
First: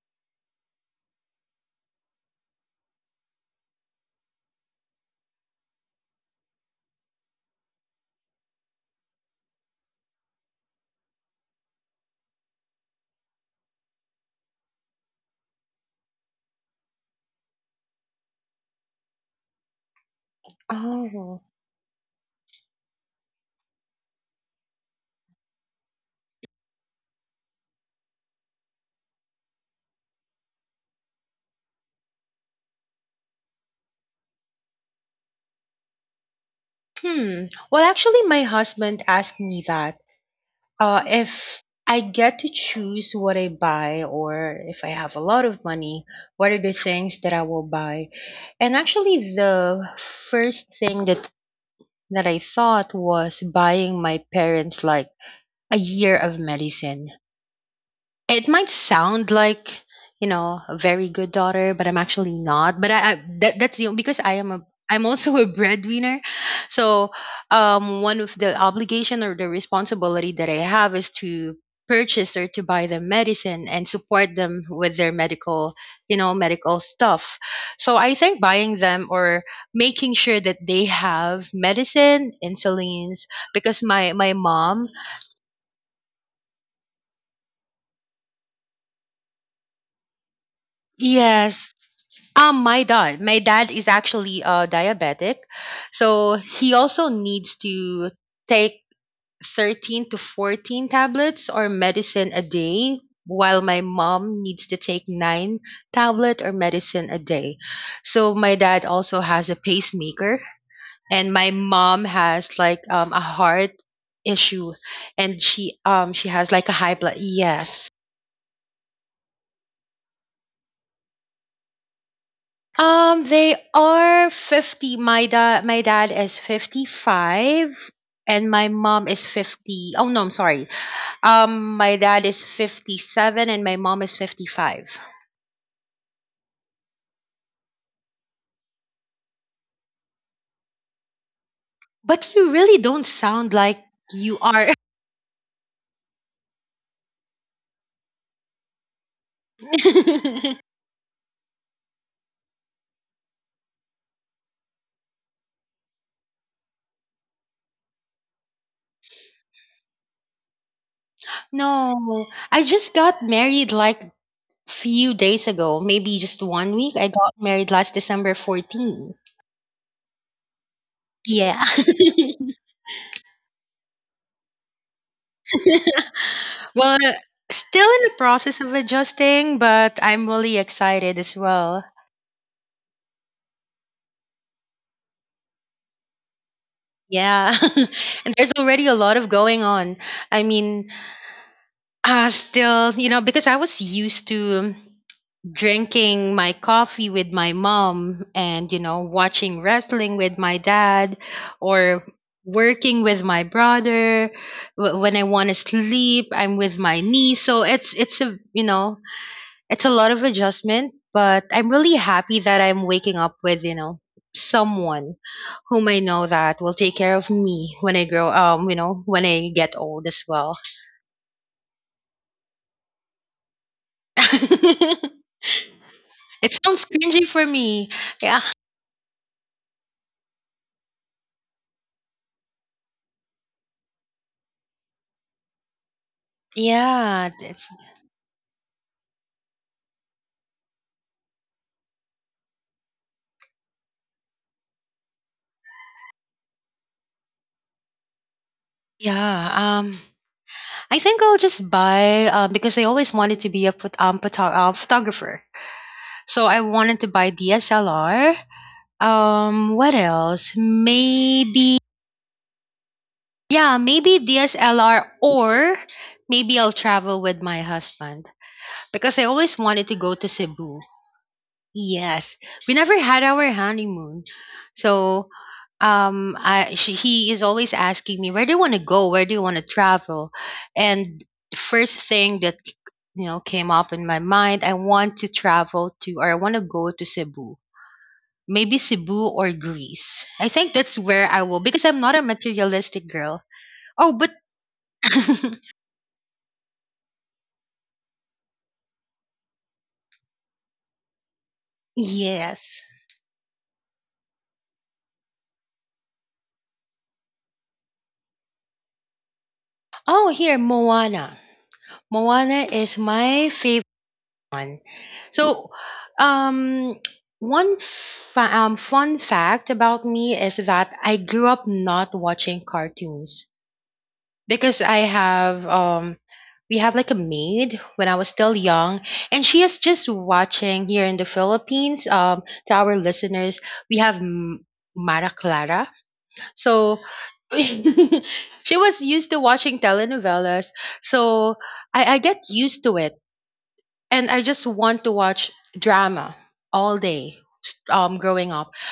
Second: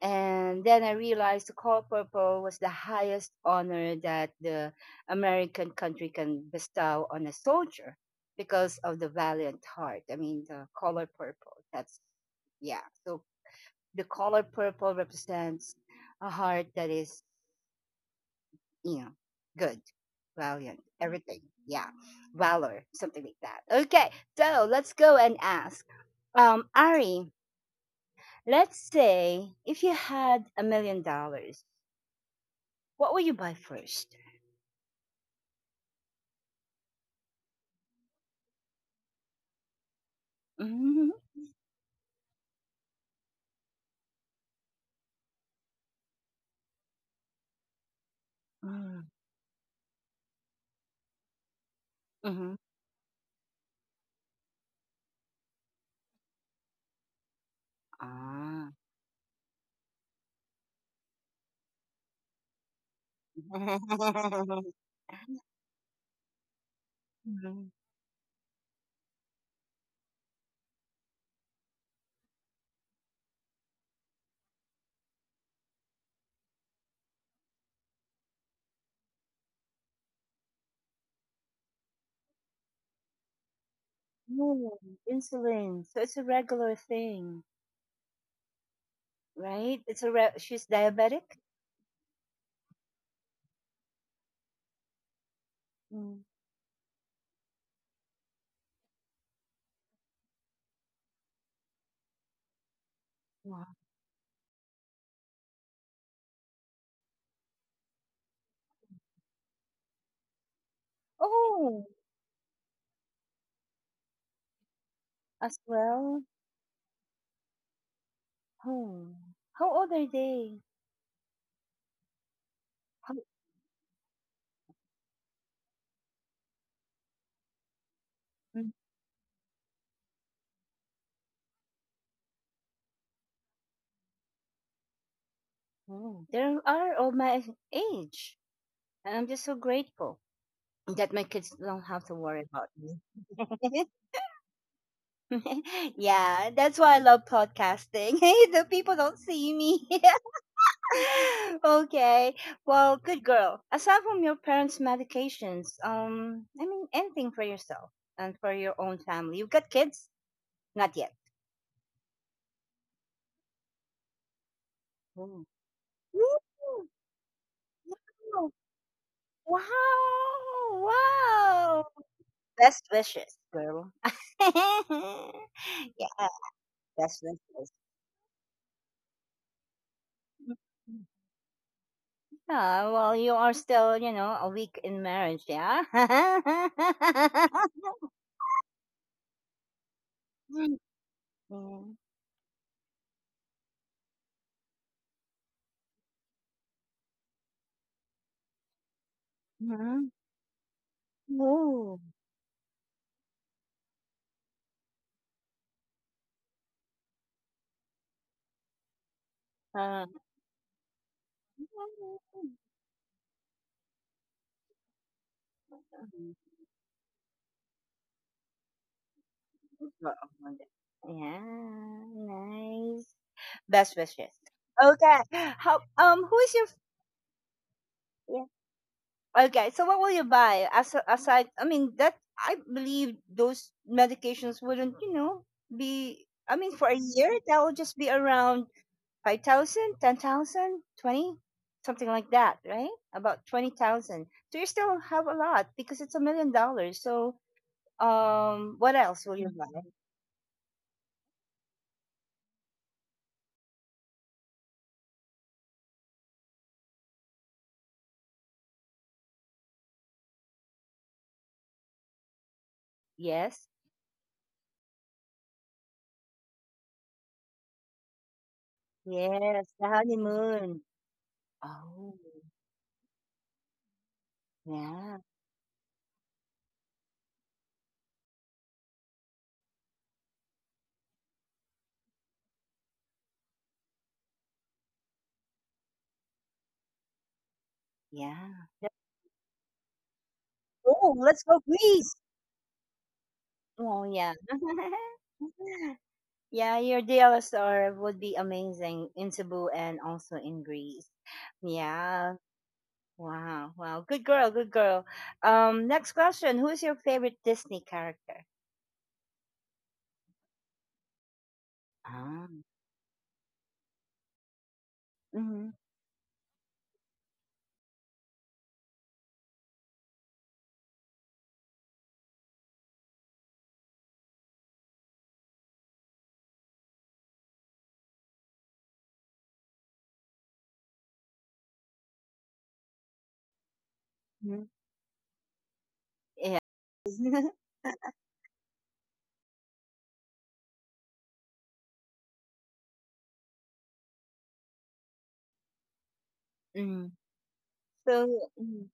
A: And then I realized the Color Purple was the highest honor that the American country can bestow on a soldier because of the valiant heart. I mean, the color purple. That's, yeah. So the color purple represents a heart that is, you know, good, valiant, everything.
B: Oh.
A: Yeah. Valor, something like that. Okay. So let's go and ask. Um, Ari, let's say if you had a million dollars, what would you buy first?
B: Hmm. Well, actually, my husband asked me that. Uh,
A: Mm-hmm.
B: if I get to choose what I buy, or if I have a lot of money, what are the things that I will buy? And actually, the first thing that that I
A: Mm-hmm.
B: thought was buying my parents like a year of medicine. It might
A: Ah.
B: sound like, you know, a very good daughter, but I'm actually not. But I, I that, that's the because I am a
A: *laughs*
B: I'm also a *laughs* breadwinner. So,
A: Mhm.
B: um, one of the obligation or the responsibility that I have is to purchase or to buy them medicine and support them with their medical, you know, medical stuff. So I think buying them or making sure that they have medicine, insulins, because my my
A: No,
B: mom,
A: insulin. So it's a regular thing, right? It's a re- she's diabetic.
B: yes, Um, my dad, my dad is actually uh diabetic,
A: Mm.
B: so he also needs to take thirteen to fourteen tablets or medicine a day, while
A: Wow.
B: my mom needs to take nine tablet or medicine a day. So my dad also has a pacemaker, and my
A: Oh,
B: mom has like um a heart issue, and
A: as
B: she um
A: well.
B: she has like a high blood. Yes,
A: Oh, how old are they? How-
B: Um, they are fifty. My dad my dad is fifty-five and my
A: Mm.
B: mom is fifty. Oh no, I'm sorry. Um, my dad is fifty-seven and my mom is fifty-five.
A: Oh, they are of my age, and I'm just so grateful that my kids don't have to
B: But
A: worry
B: you
A: about
B: really
A: me.
B: don't sound like
A: *laughs*
B: you are.
A: *laughs* Yeah, that's why I love podcasting. *laughs* Hey, the people don't see me.
B: *laughs*
A: *laughs* Okay. Well, good girl. Aside from your parents' medications, um, I mean, anything for yourself and for your own family. You've got kids? Not yet.
B: No, I just got married like few days
A: Ooh.
B: ago, maybe just one
A: Ooh,
B: week. I got married last December
A: wow.
B: fourteenth.
A: Wow.
B: Yeah.
A: Wow.
B: *laughs*
A: Best wishes, girl. *laughs*
B: *laughs*
A: Yeah,
B: Well,
A: best wishes.
B: still in the process of adjusting, but I'm really excited as well.
A: Yeah, well, you are still, you know, a week in marriage, yeah? *laughs*
B: Yeah. *laughs* And there's already a lot of going on. I
A: Mm.
B: mean, uh, still, you know, because I was used to drinking my coffee with my mom and, you know, watching
A: Mhm.
B: wrestling with my dad or
A: Ooh.
B: working with my brother. Wh- when I want to sleep, I'm with my niece, so it's it's a you know It's a
A: Uh,
B: lot of adjustment, but I'm really happy that
A: *laughs*
B: I'm waking up with, you know, someone whom I know that will take care of me when I grow um, you know, when I get old as well.
A: yeah, nice. Best
B: *laughs*
A: wishes.
B: It
A: Okay. How um who is your
B: sounds cringy for me. Yeah.
A: yeah. Okay, so what will you buy? As aside, I mean that I believe those medications wouldn't, you know, be. I mean for a
B: Yeah,
A: year that
B: it's
A: will just be around five thousand, ten thousand, twenty, something like that, right? About twenty thousand. So you still have a lot because it's a million dollars. So um what else will
B: yeah.
A: you buy?
B: Um, I think I'll just buy uh, because I always wanted to be a phot- um, photo- uh, photographer. So I wanted to buy D S L R. Um, what else? Maybe
A: Yes.
B: Yeah, maybe D S L R or maybe I'll travel with my husband because I always
A: Yes,
B: wanted
A: the
B: to go to Cebu.
A: honeymoon. Oh,
B: Yes. We never had our honeymoon.
A: yeah.
B: So um I she, he is always asking me, "Where do you want to go? Where do you want to travel?" And the first thing that you know came up in my mind, I want to travel to or I want to go to Cebu.
A: Yeah.
B: Maybe Cebu or Greece. I think that's
A: Oh,
B: where
A: let's
B: I will
A: go
B: because I'm
A: Greece.
B: not a materialistic girl.
A: Oh,
B: Oh, but
A: yeah.
B: *laughs*
A: *laughs* Yeah, your D L S R would be amazing in Cebu and also in Greece. Yeah.
B: Yes.
A: Wow, wow. Good girl, good girl. Um, next question. Who is your favorite Disney character?
B: Oh, here, Moana.
A: Ah.
B: Moana is my favorite one. So,
A: Mm-hmm.
B: um, one fa- um, fun fact about me is that I grew up not watching cartoons because I have um, we have like a maid when I was still young, and she is just watching here in the Philippines. Um, to our listeners, we have M-
A: Hmm.
B: Mara Clara.
A: Yeah.
B: So
A: *laughs*
B: *laughs* she was used to watching telenovelas. So I, I get used to it. And I just want to watch drama all
A: Mm.
B: day s- um,
A: So,
B: growing up.
A: mhm.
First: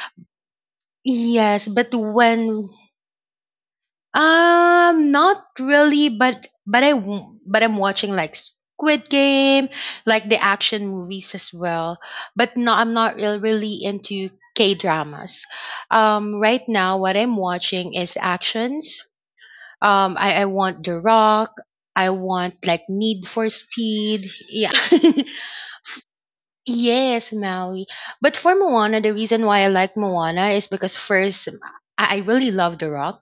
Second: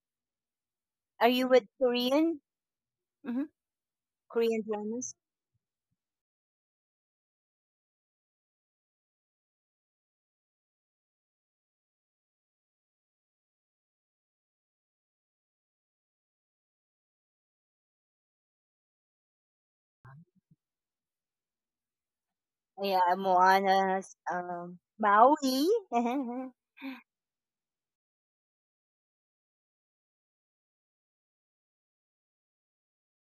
A: Are you with
B: Yes, but
A: Korean?
B: when
A: Hmm. Korean
B: um
A: dramas?
B: not really, but but I w- but I'm watching like Squid Game, like the action movies as well. But no, I'm not real really into K-dramas. Um right now what I'm watching is actions. Um, I, I want The Rock. I want like
A: Yeah,
B: Need for
A: Moana's,
B: Speed. Yeah.
A: um, Maui. *laughs*
B: *laughs* Yes, Maui. But for Moana, the reason why I like Moana is because, first, I I really love The Rock.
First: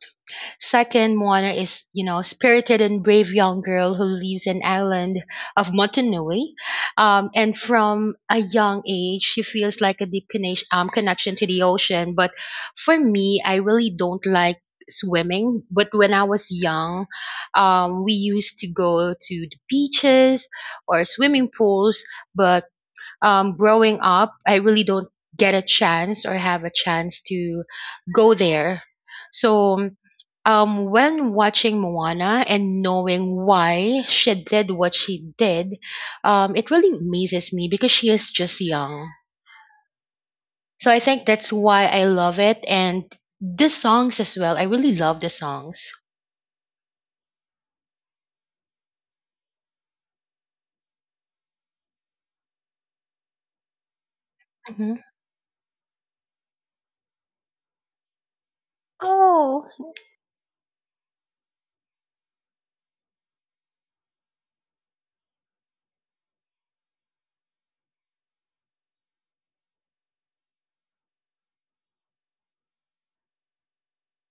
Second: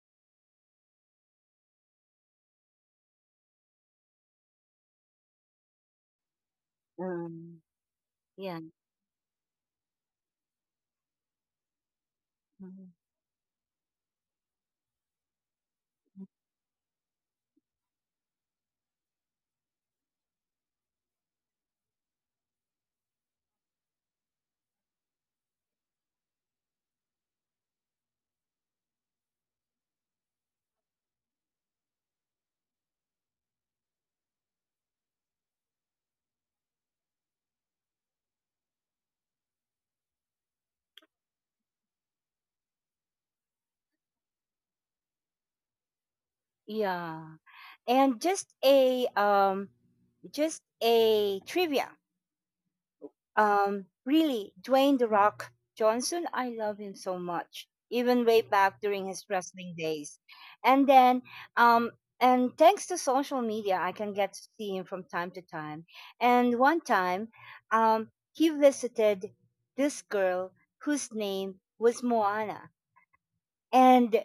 B: Second, Moana is, you know, spirited and brave young girl who leaves an island of Motunui. Um, and
A: um,
B: from a
A: yeah.
B: young age, she feels like a deep connection, um, connection to the ocean. But
A: Mhm.
B: for me, I really don't like swimming. But when I was young, um, we used to go to the beaches or swimming pools, but um, growing up, I really don't get a chance or have a chance to go there. So, um, when watching Moana and knowing why she did what she did, um, it really amazes me because she is just young. So I think that's why I love it, and the songs as well. I really love the songs.
A: Yeah. And just a um just a trivia. Um, really,
B: Hmm.
A: Dwayne The Rock Johnson, I love him so much, even way back during his
B: Oh.
A: wrestling days. And then, um, and thanks to social media, I can get to see him from time to time. And one time, um, he visited this girl whose name was Moana. And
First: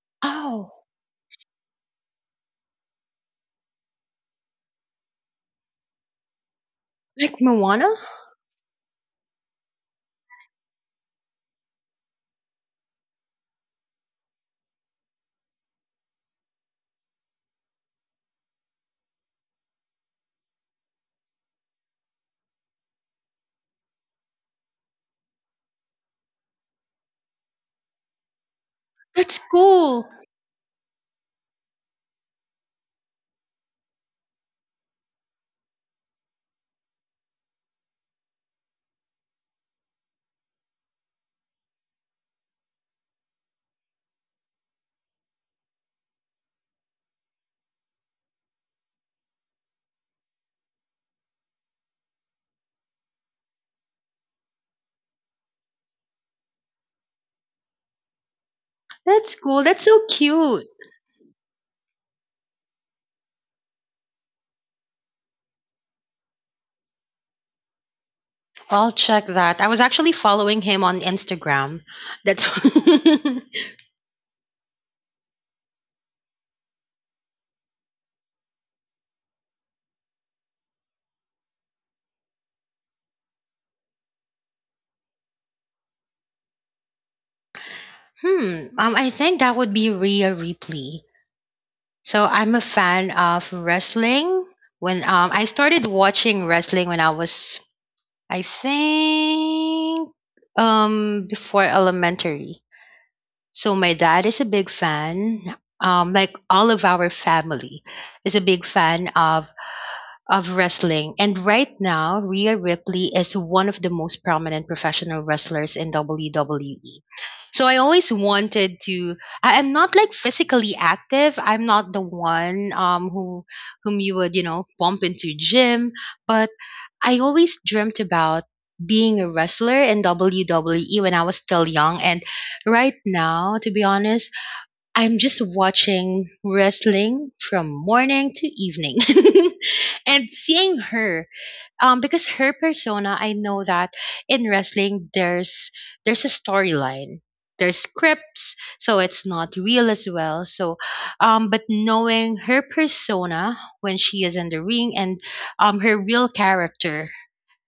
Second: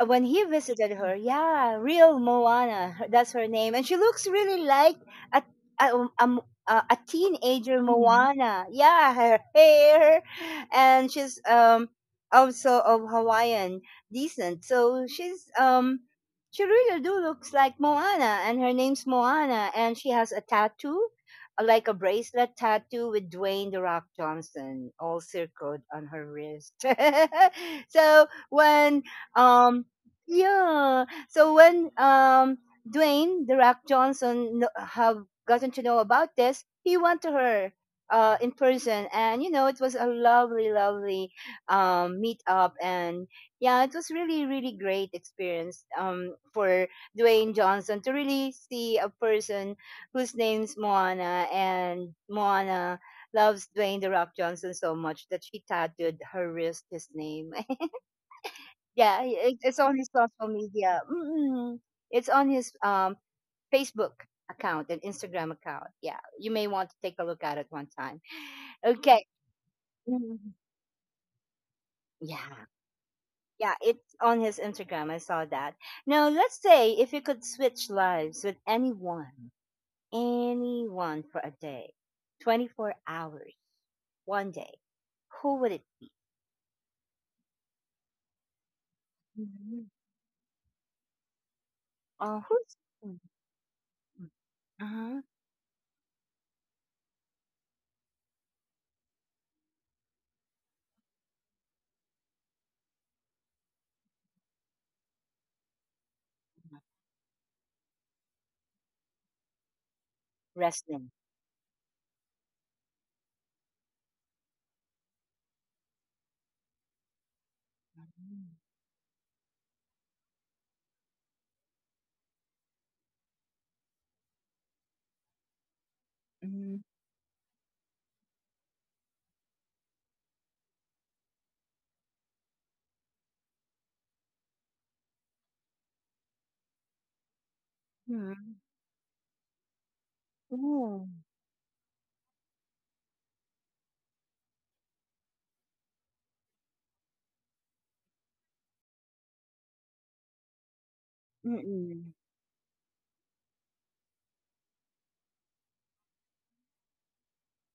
A: uh, when he
B: Oh,
A: visited her, yeah, real Moana, her- that's her name, and she looks really like a a, um, a, m- a- a
B: like
A: teenager hmm
B: Moana?
A: Moana. Yeah, her hair, and she's um also of Hawaiian descent, so she's um she really do looks like Moana, and her name's Moana, and she has a tattoo, uh, like a bracelet tattoo with Dwayne the Rock Johnson all circled on her wrist. *laughs* So when
B: That's
A: um
B: cool.
A: yeah. So when um Dwayne the Rock Johnson kn- have gotten to know about this, he went to her uh in person, and you know it was a lovely, lovely um meet up, and yeah, it was really, really great experience um for Dwayne Johnson to really see a person whose name's Moana, and Moana loves Dwayne the Rock Johnson so much that she tattooed her wrist his name. Yeah,
B: That's
A: it,
B: cool.
A: it's
B: That's
A: on his
B: so
A: social
B: cute.
A: media. Mm. It's on his um, Facebook account and Instagram account. Yeah, you may want to take a look at it one time.
B: I'll
A: Okay.
B: check that. I was actually
A: Mhm.
B: following him on Instagram. That's
A: Yeah,
B: *laughs* hmm.
A: yeah, it's on his Instagram. I saw that. Now, let's say if you could switch lives with anyone, anyone for a day, twenty-four hours, one day, who would it
B: Um, I
A: be?
B: think that would
A: Mhm.
B: be Rhea Ripley. So
A: Uh,
B: I'm a
A: who's
B: fan
A: mhm,
B: of wrestling. When
A: uh-huh.
B: um, I started watching wrestling when I was, I think, um, before elementary. So my dad is a big fan. Um, like all of our family is a big fan of of
A: Wrestling?
B: wrestling. And right now, Rhea Ripley is one of the most prominent professional wrestlers in W W E. So I always
A: Mm-hmm.
B: wanted to. I am not like physically active. I'm not the one um who whom you would, you know, bump into gym, but I always dreamt about being a wrestler in W W E when I was still young. And right now, to be honest, I'm just watching wrestling from morning
A: Mm-hmm,
B: to evening. *laughs* And seeing
A: mm-hmm.
B: her, um because her persona, I know that in wrestling there's there's a storyline. There's scripts, so it's not real as well. So um but
A: Mm.
B: knowing her persona when she is in the ring, and um her real character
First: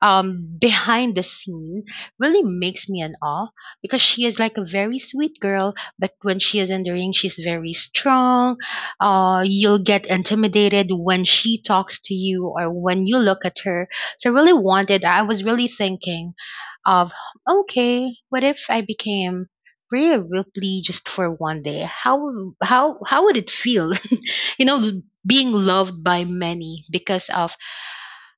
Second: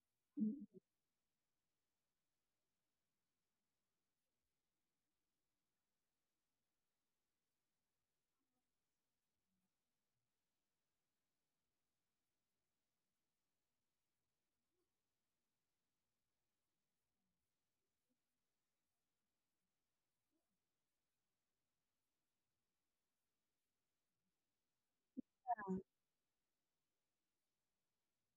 B: um
A: Mm.
B: behind the scene really makes me in awe, because she is like a very sweet girl, but when she is in the ring she's very strong. Uh, you'll get intimidated when she talks to you or when you look at her. So I really wanted, I was really thinking of, okay, what if I became Rhea Ripley just for one day? How how how would it feel, *laughs* you know, being loved by many because of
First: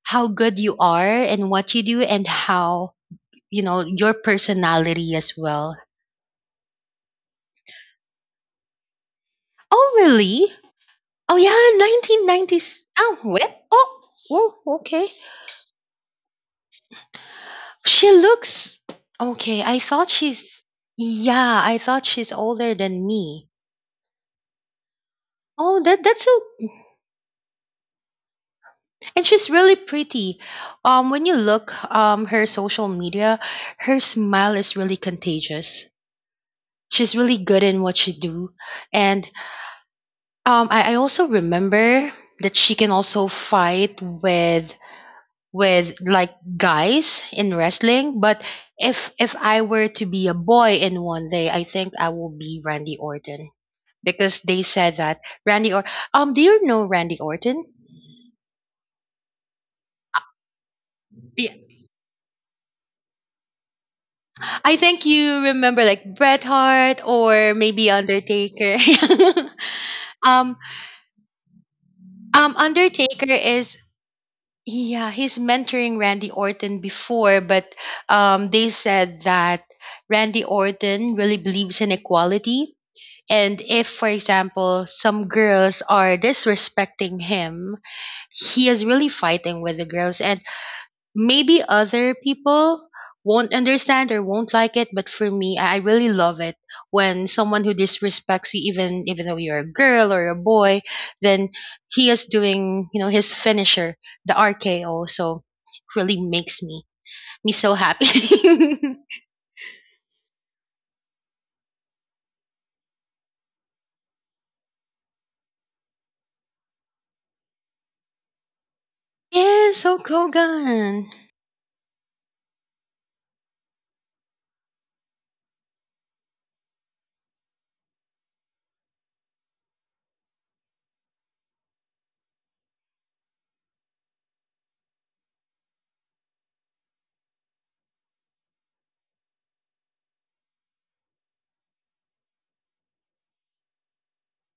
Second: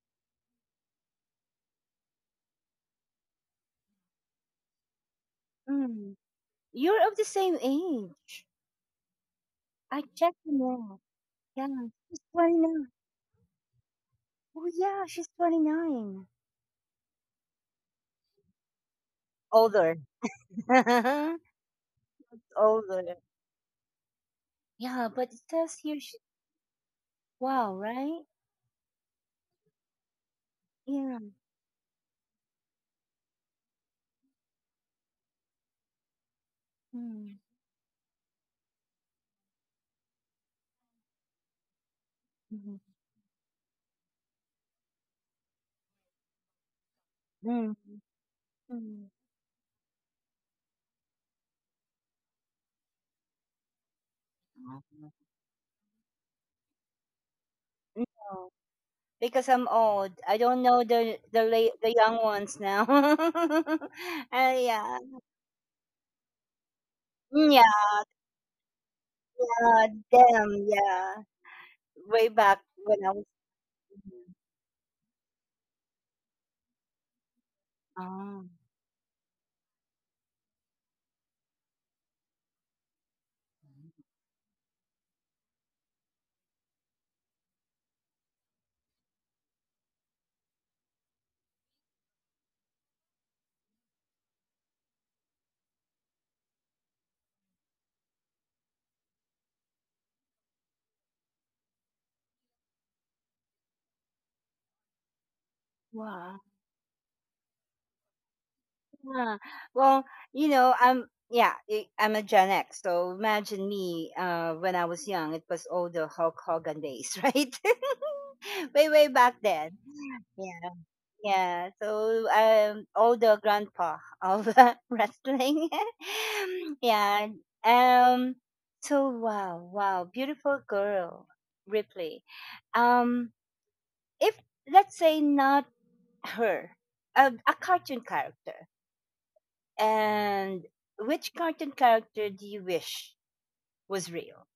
B: how good you are and what you do and how, you know, your personality as well.
A: Mm. You're of the same age.
B: Oh,
A: I checked
B: really?
A: him out.
B: Oh, yeah,
A: Yeah, she's
B: nineteen nineties.
A: twenty-nine.
B: Oh, what? Oh,
A: Oh,
B: oh,
A: yeah,
B: okay.
A: she's twenty-nine.
B: She looks okay. I
A: Older.
B: thought she's,
A: *laughs*
B: yeah, I thought she's older than
A: Older.
B: me.
A: Yeah, but it says
B: Oh,
A: here,
B: that
A: she,
B: that's so,
A: wow, right?
B: and she's really pretty. Um,
A: Yeah.
B: when you look um her social media, her smile is really contagious. She's
A: Mm.
B: really good in what she do, and Um, I, I also remember that she
A: Hmm.
B: can also fight with with like guys in
A: Mm.
B: wrestling. But
A: Mm.
B: if if I were to be a boy in one day, I think I will be Randy Orton, because they said that Randy or um, do you know Randy Orton?
A: No, because I'm old. I don't know the the
B: Yeah,
A: late, the young ones now. *laughs* uh,
B: I
A: yeah,
B: think you remember like Bret Hart or
A: yeah,
B: maybe Undertaker.
A: yeah,
B: *laughs*
A: them,
B: um,
A: yeah. Way
B: um,
A: back when I was.
B: Undertaker is, yeah, he's mentoring Randy Orton before, but
A: Oh.
B: um, they said that Randy Orton really believes in equality. And if, for example, some girls are disrespecting him, he is really fighting with the girls. And maybe other people won't understand or won't like it, but for me, i I really love it. When someone who disrespects you, even even though you're a girl or a boy, then he is doing, you know, his finisher, the RKO. So it really
A: Wow.
B: makes me me so happy.
A: Yeah. Well, you know, I'm yeah, I- I'm a Gen X. So imagine me uh when I was young, it was all the Hulk Hogan days, *laughs* right? *laughs* Way way
B: *laughs*
A: back
B: Yeah,
A: then.
B: so
A: Yeah.
B: Kogan.
A: Yeah. So um all the grandpa of *laughs* wrestling. *laughs* Yeah. Um, so wow, wow, beautiful girl, Ripley. Um, if let's say not her, a, a cartoon character. And which cartoon character do you wish was real?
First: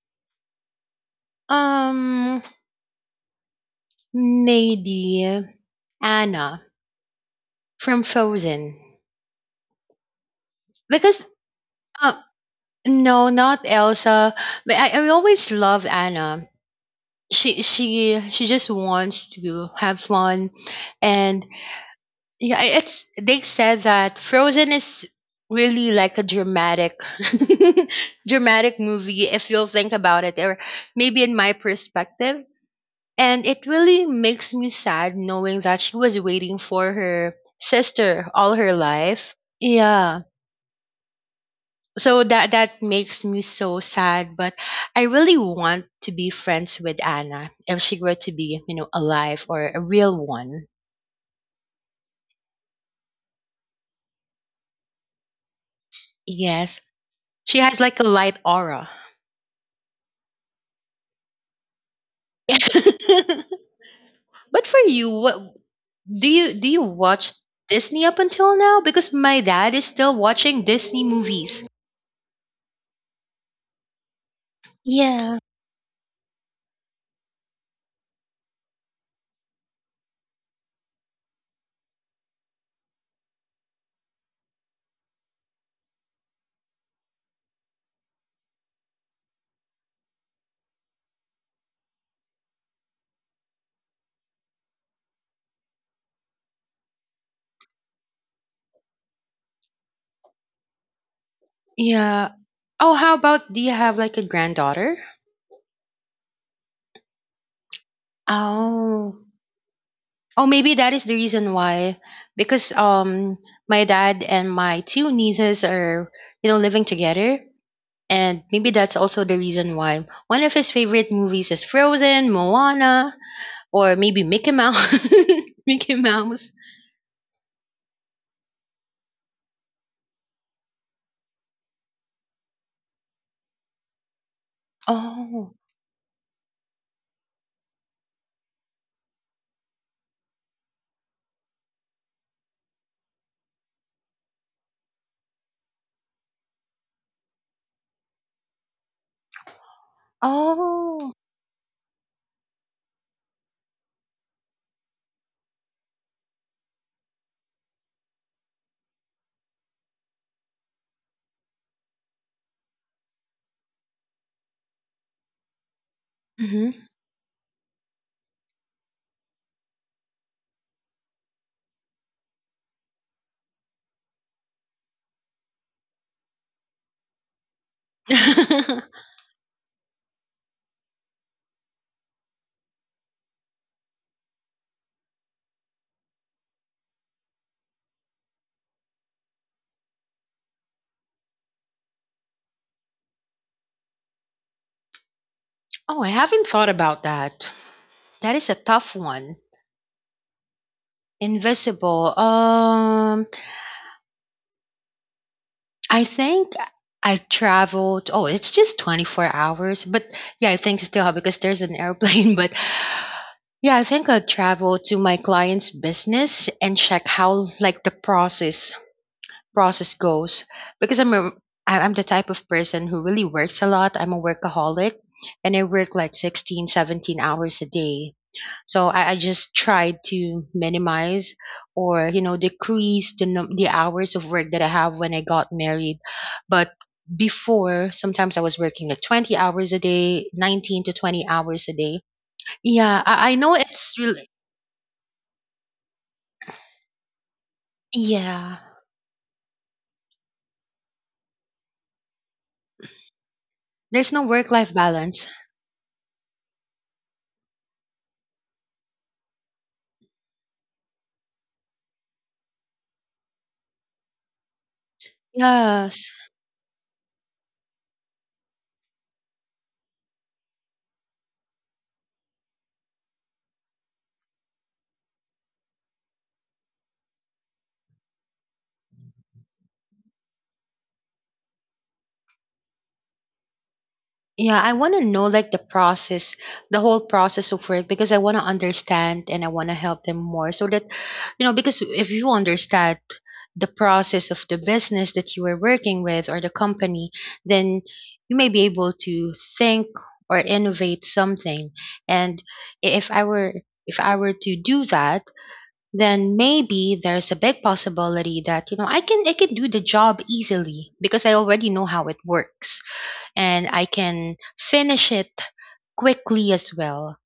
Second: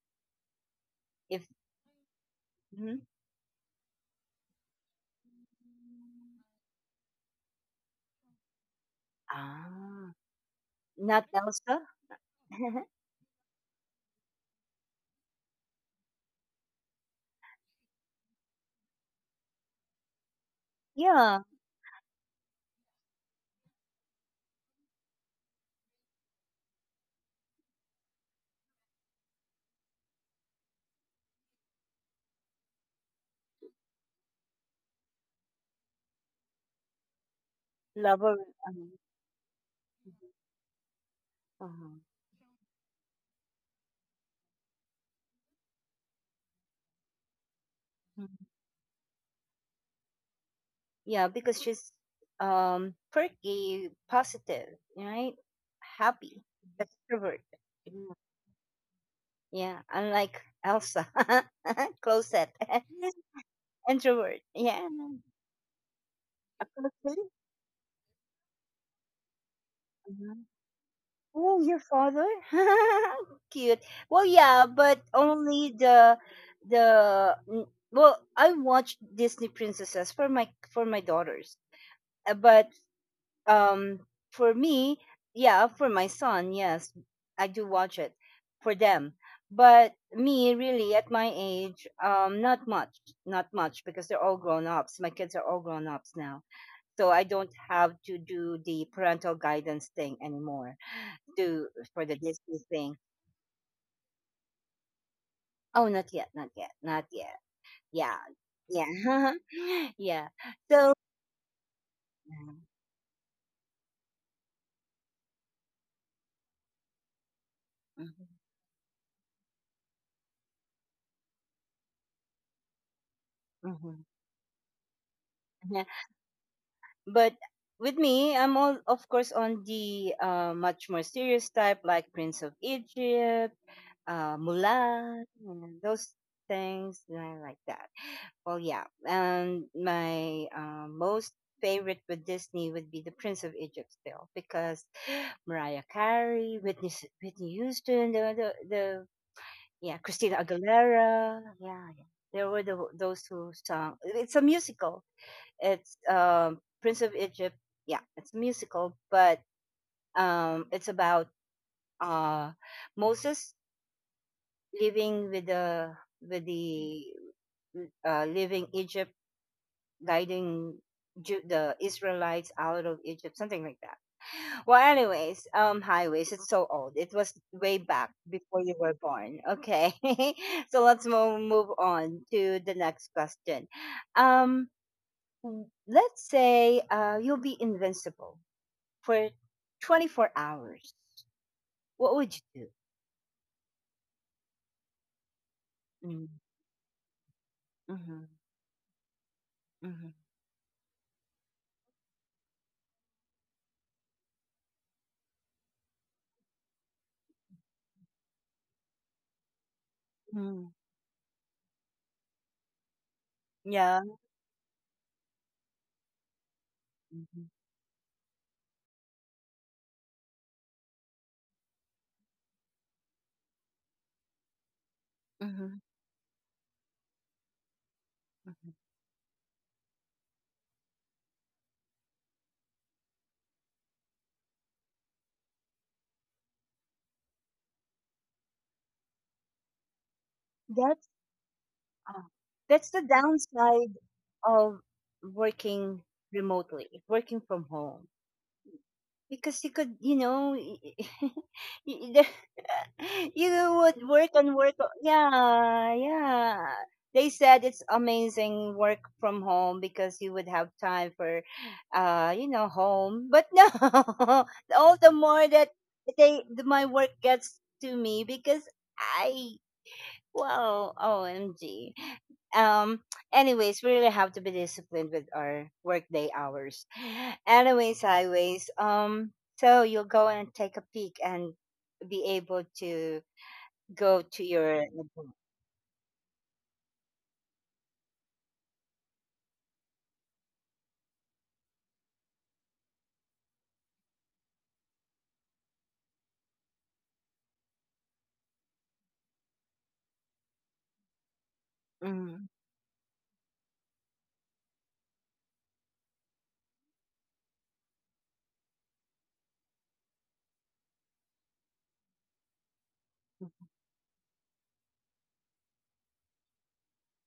A: If
B: um
A: mhm.
B: Maybe Anna from Frozen,
A: Ah, not
B: because
A: Elsa.
B: uh,
A: *laughs*
B: no, not Elsa, but I, I always love Anna. She she she just wants to have fun,
A: Yeah,
B: and yeah, i- it's, they said that Frozen is really like a dramatic *laughs* dramatic movie, if you'll think about it, or maybe in my perspective. And it really makes me sad knowing that she was waiting for her sister
A: lover.
B: all her
A: Um,
B: life, yeah.
A: mhm, uh-huh,
B: So that that makes me so sad, but I really want to be friends with Anna if she were to
A: mhm.
B: be, you know, alive or a real one.
A: Yeah, because she's um perky, positive, right? Happy,
B: Yes,
A: extrovert.
B: she has like a
A: Mm.
B: light aura.
A: Yeah, unlike Elsa, *laughs* closet,
B: *laughs*
A: *laughs*
B: But
A: introvert.
B: for
A: Yeah,
B: you, what do you,
A: a
B: do you
A: closet.
B: watch Disney up until now? Because my dad is still watching Disney
A: Oh,
B: movies,
A: your father? *laughs* Cute. Well, yeah, but
B: yeah,
A: only the the mm, well, I watched Disney princesses for my for my daughters. Uh, But um for me, yeah, for my son, yes, I do watch it for them. But me really at my age, um not much, not much because they're all grown-ups. My kids are all grown-ups now. So I don't have to do the parental guidance thing anymore do for the
B: yeah.
A: Disney thing?
B: Oh, how about, do you have like a granddaughter?
A: Oh, not yet, not yet, not yet. Yeah,
B: Oh.
A: yeah, *laughs* yeah.
B: Oh, maybe
A: So,
B: that is the reason why, because um, my dad and my two nieces are, you know, living together, and maybe that's also the reason why one of his favorite movies is Frozen, Moana,
A: mm-hmm.
B: or maybe Mickey Mouse. *laughs*
A: Yeah.
B: Mickey Mouse.
A: But with me, I'm all, of course, on the uh, much more serious type, like Prince of Egypt, uh, Mulan, you
B: Oh,
A: know, those things you know, like that. Well, yeah. And my uh, most favorite with Disney would be the Prince of Egypt still, because Mariah Carey, Whitney S- Whitney Houston, the the, the yeah Christina
B: oh.
A: Aguilera, yeah, yeah. There were the, those two songs. It's a musical. It's um, Prince of Egypt. Yeah, it's a musical, but um, it's about uh, Moses living with the with
B: Hmm.
A: the uh, living Egypt, guiding Ju- the Israelites out of Egypt, something like that. Well, anyways, um, highways. It's so old. It was way back
B: *laughs*
A: before you were born. Okay, *laughs* so let's move move on to the next question. Um, w- let's say uh, you'll be invincible for twenty four hours. What would you do?
B: Oh, I
A: Mm-hmm,
B: haven't thought about that.
A: mm-hmm,
B: That is a tough one. Invisible. Um, I think I traveled. Oh, it's just twenty-four hours. But yeah, I
A: mm-hmm,
B: think still because there's an airplane. *laughs* But yeah, I
A: yeah.
B: think I travel to my client's business and check
A: Mm-hmm,
B: how like the process process goes, because I'm a, I- I'm the type of person who really works a lot. I'm a workaholic, and I work like sixteen, seventeen hours a day.
A: mm-hmm.
B: So I, I just tried to minimize or, you know, decrease the, num- the hours of work that I have when I got married. But before, sometimes I was working like twenty hours a day, nineteen to twenty hours a day.
A: Uh, that's
B: Yeah,
A: the
B: I, I know it's
A: downside
B: really,
A: of working remotely, working from home,
B: yeah,
A: because you could, you know, *laughs* you the- you
B: there's
A: would
B: no
A: work
B: work
A: and
B: life
A: work. o-
B: balance.
A: Yeah, yeah. They said it's amazing work from home because you would have time for, uh, you know, home. But no, *laughs* all the more that
B: Yes.
A: they, the, my work gets to me because I well, O M G. Um, anyways, we really have to be disciplined with our workday hours. Anyways, highways. Um, so you'll go and take a peek and be able to go to
B: Yeah, I
A: your.
B: want to know like the process, the whole process of work, because I want to understand and I want to help them more, so that, you know, because if you understand the process of the business that you are working with or the company, then you may be able to think or innovate something. And
A: Mm,
B: i- if I were if I were to do that, then maybe there's a big possibility that, you know, I can I can do the job easily because I already know how it works, and I can finish it quickly as well.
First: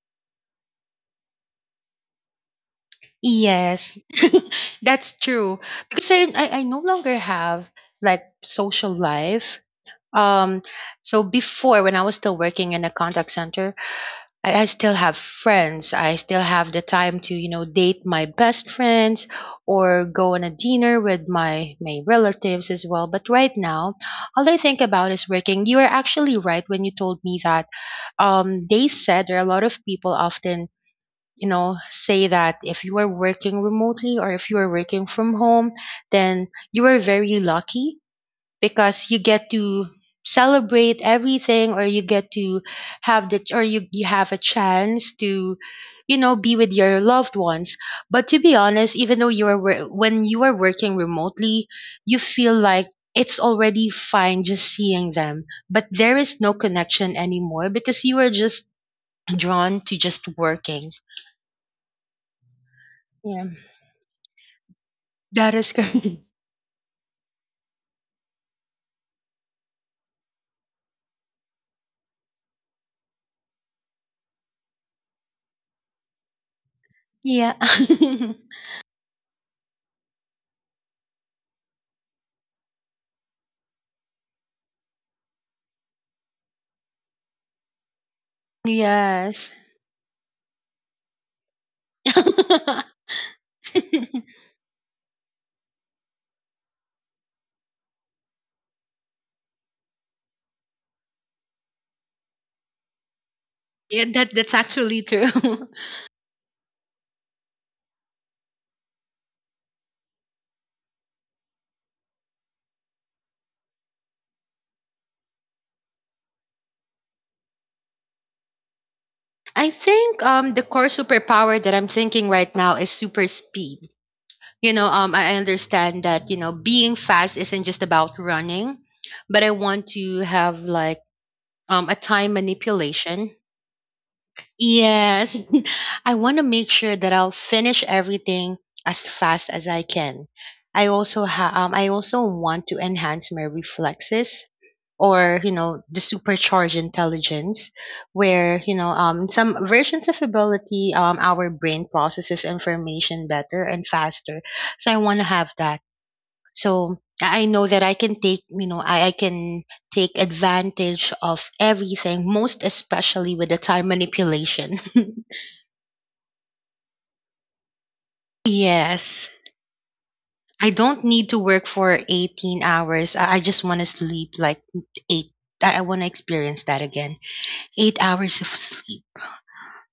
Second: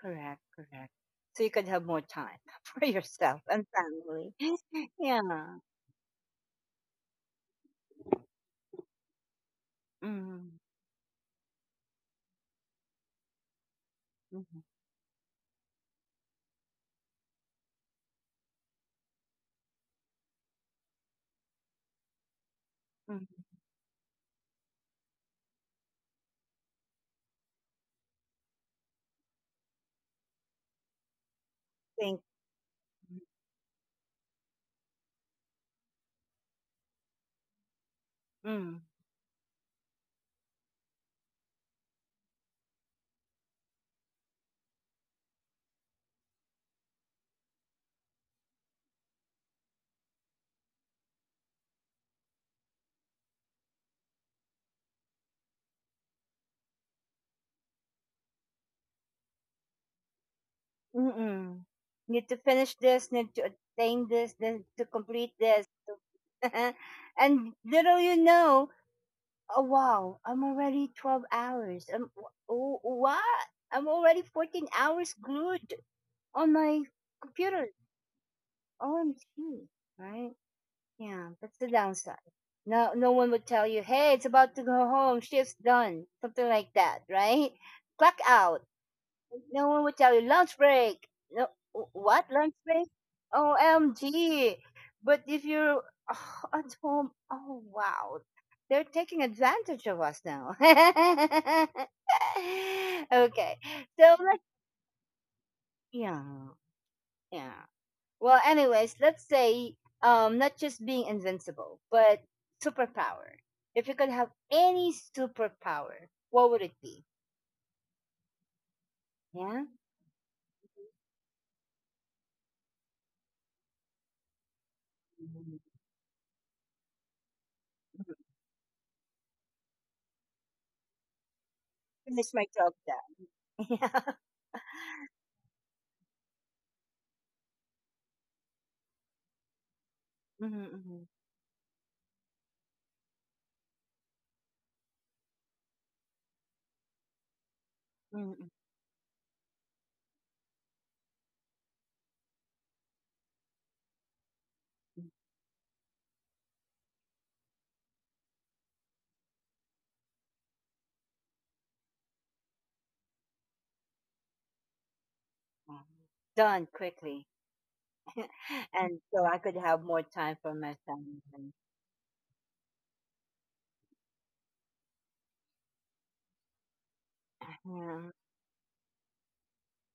A: correct, correct. So you could have more time *laughs* for yourself and
B: Yes,
A: family.
B: *laughs*
A: *laughs*
B: that's
A: Yeah.
B: true. Because I, I, I no longer have like social life.
A: Mm-hmm.
B: Um, so before when I was still working in a contact center,
A: Mm-hmm.
B: I, I still have friends. I still have the time to, you know, date my best friends or go on a dinner with my my relatives as well. But right
A: Mm-hmm.
B: now, all I think about is working. You are actually right when you told me that. Um, they said there are a lot of people often, you know,
A: Thank.
B: say that if you are working remotely or if you are working from home, then you are very lucky
A: Mm.
B: because you get to celebrate everything, or you get to have the or you, you have a chance to, you know, be with your loved ones. But to be honest, even though you are wor- when you are working remotely, you feel like it's already fine just seeing them, but there is no connection anymore because you are just drawn to just working.
A: Mm. Mm. Need to finish this, need
B: Yeah.
A: to attain this, then to complete
B: That
A: this.
B: is correct. *laughs*
A: to- *laughs* And little you know, oh wow, I'm already twelve hours. I'm, oh, what? I'm already fourteen hours glued on my
B: Yeah.
A: computer.
B: *laughs*
A: O M G, right? Yeah, that's the downside. No, no one would tell you, hey, it's about to go home, shift's done, something like that, right? Clock out,
B: Yes. *laughs*
A: no one would tell you lunch break. No, wh- what lunch
B: Yeah,
A: break? O M G! But if you're *sighs* oh, at home, oh wow, they're taking advantage of us now. *laughs* Okay, so
B: that
A: let's
B: that's actually true. *laughs*
A: yeah, yeah. Well, anyways, let's say um, not just being invincible, but superpower. If you could have any superpower, what would it be? Yeah.
B: I think um the core superpower that I'm thinking right now is super speed. You know, um I
A: Mhm.
B: understand that, you know, being fast isn't just about running, but I want to have like um a
A: Finish
B: time
A: my job down.
B: manipulation.
A: *laughs* Yeah.
B: Yes, *laughs* I want to make sure that I'll finish everything as fast as I can.
A: Mhm,
B: I
A: mhm.
B: also ha- um, I also want to enhance my reflexes or, you know, the supercharged intelligence
A: Mm, mm,
B: where, you know, um, some versions of ability, um, our brain processes information better and faster, so I
A: mm,
B: want to have that. So I I know that I can take, you know, I, I can take advantage of everything, most especially with the time manipulation.
A: mm. Done quickly, and so
B: *laughs* Yes.
A: I could have more time for
B: I
A: my
B: don't need to
A: family.
B: work for eighteen hours. I, I just want to sleep like eight. I, I want to experience that again. Eight
A: Yeah,
B: hours of sleep.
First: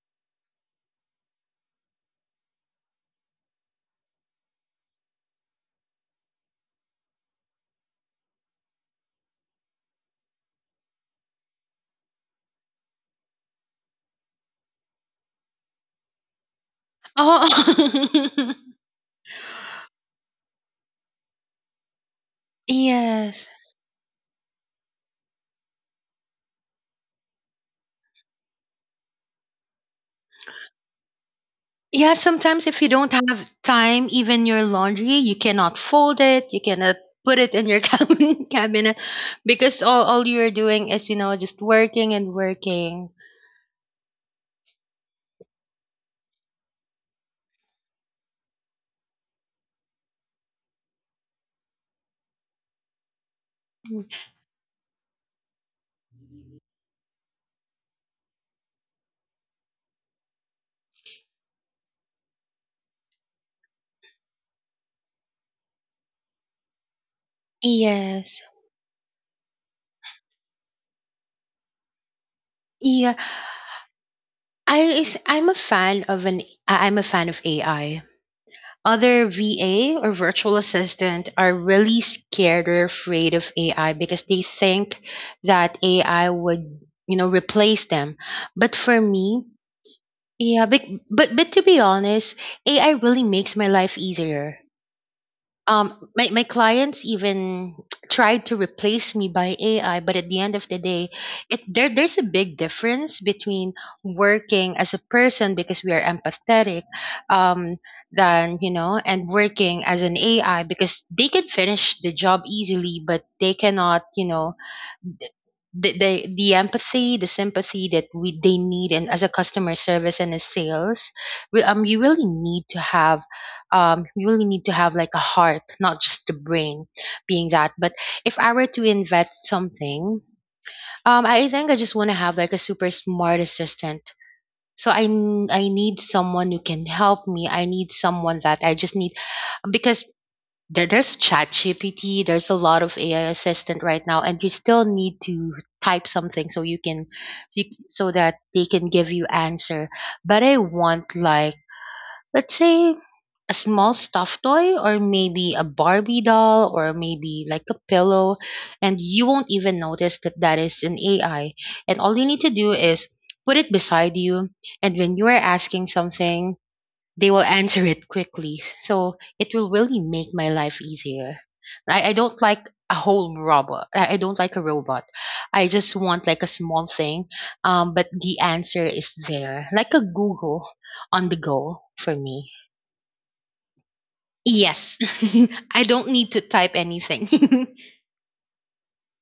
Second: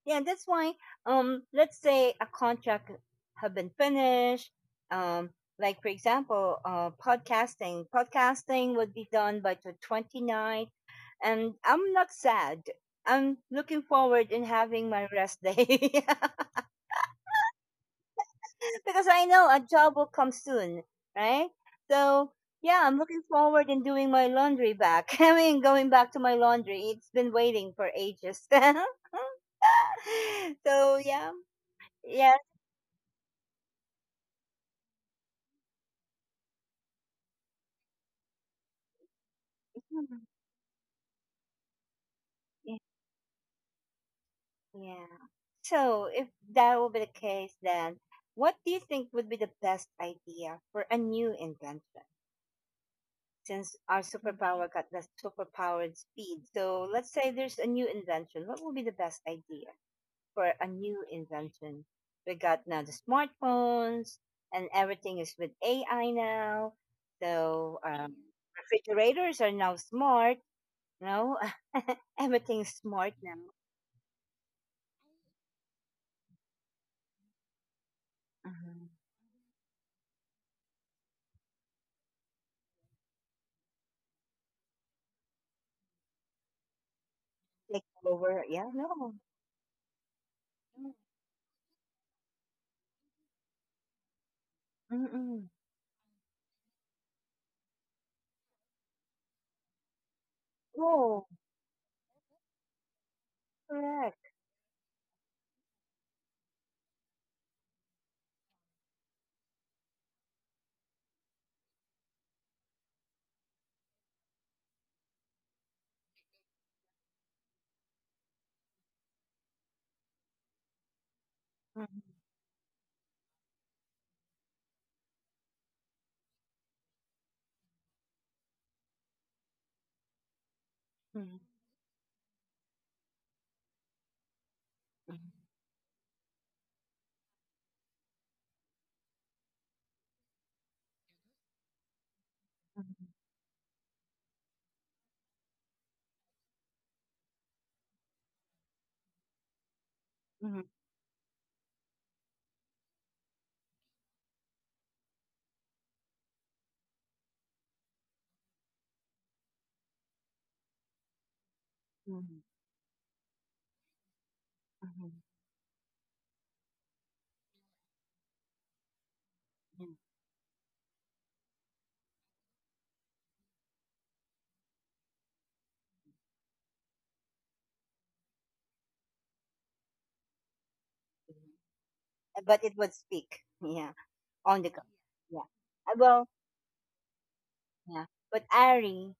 A: yeah. That's why, um, let's say a contract have been finished. Um, like for example, uh, podcasting. Podcasting would be done by the 29th, and I'm not sad. I'm looking forward in having my rest day. *laughs*
B: Oh. *laughs*
A: Because I know a job will come soon, right? So yeah, I'm looking
B: Yes.
A: forward in doing my laundry back. *laughs* I mean, going back to my laundry. It's been waiting for ages. *laughs* So yeah,
B: Yeah,
A: yeah,
B: sometimes if you don't have time, even your laundry, you cannot fold it, you cannot put it in your *laughs* cabin cabinet, because all, all you're doing is, you know, just working and
A: yeah,
B: working.
A: yeah. So if that will be the case, then what do you think would be the best idea for a new invention? Since our superpower got the superpowered speed, so let's say there's a new invention. What will be the best idea for a new invention? We got now the smartphones, and everything is with A I now. So um,
B: Yes.
A: refrigerators are now smart. No, *laughs* everything's
B: Yeah.
A: smart now.
B: I is I'm a fan of an I- I'm a fan of A I.
A: Mhm.
B: Other V A or virtual assistant are really scared or afraid of A I because they think that A I would, you know, replace
A: Take
B: them.
A: over. Yeah,
B: But for
A: no.
B: me, yeah, but but, but to be honest, A I really makes my life easier.
A: Mm-mm.
B: Um my, my clients even *tsk* tried to replace me by A I, but at the end of the day
A: Oh,
B: it there there's a big difference between
A: correct.
B: working as a person because we are empathetic um than you know and working as an A I because they can finish the job easily, but they cannot, you know, the, the the empathy, the sympathy that we they need, and as a customer service and as sales, we, um, you
A: Mhm.
B: really need to have, um, you really need to have like a heart, not just the brain, being that. But if I were to invest something, um,
A: Mhm.
B: I think I just want to have like a super smart assistant. So I n- I need someone who can help me. I need someone that I just need. Because there, there's ChatGPT, there's a lot of
A: Mhm.
B: A I assistant right now, and you still need to type something so you can so, you, so that they can give you answer. But I
A: Mhm.
B: want, like, let's say a small stuffed toy, or maybe a Barbie doll, or maybe like a pillow, and you won't even notice that that is an A I. And all you need
A: Mhm.
B: to do is put it beside you, and when you
A: Mhm.
B: are asking something, they will answer it quickly. So it will
A: Mhm.
B: really make my life easier. I, I don't like a whole robot. I, I don't like a robot. I just want like a small thing. Um, but the answer is there, like a Google on the go
A: Mhm.
B: for me.
A: But it would speak. Yeah, on the go.
B: Yes, *laughs*
A: Yeah.
B: I
A: Uh,
B: don't
A: Well,
B: need to type anything.
A: yeah. But Ari,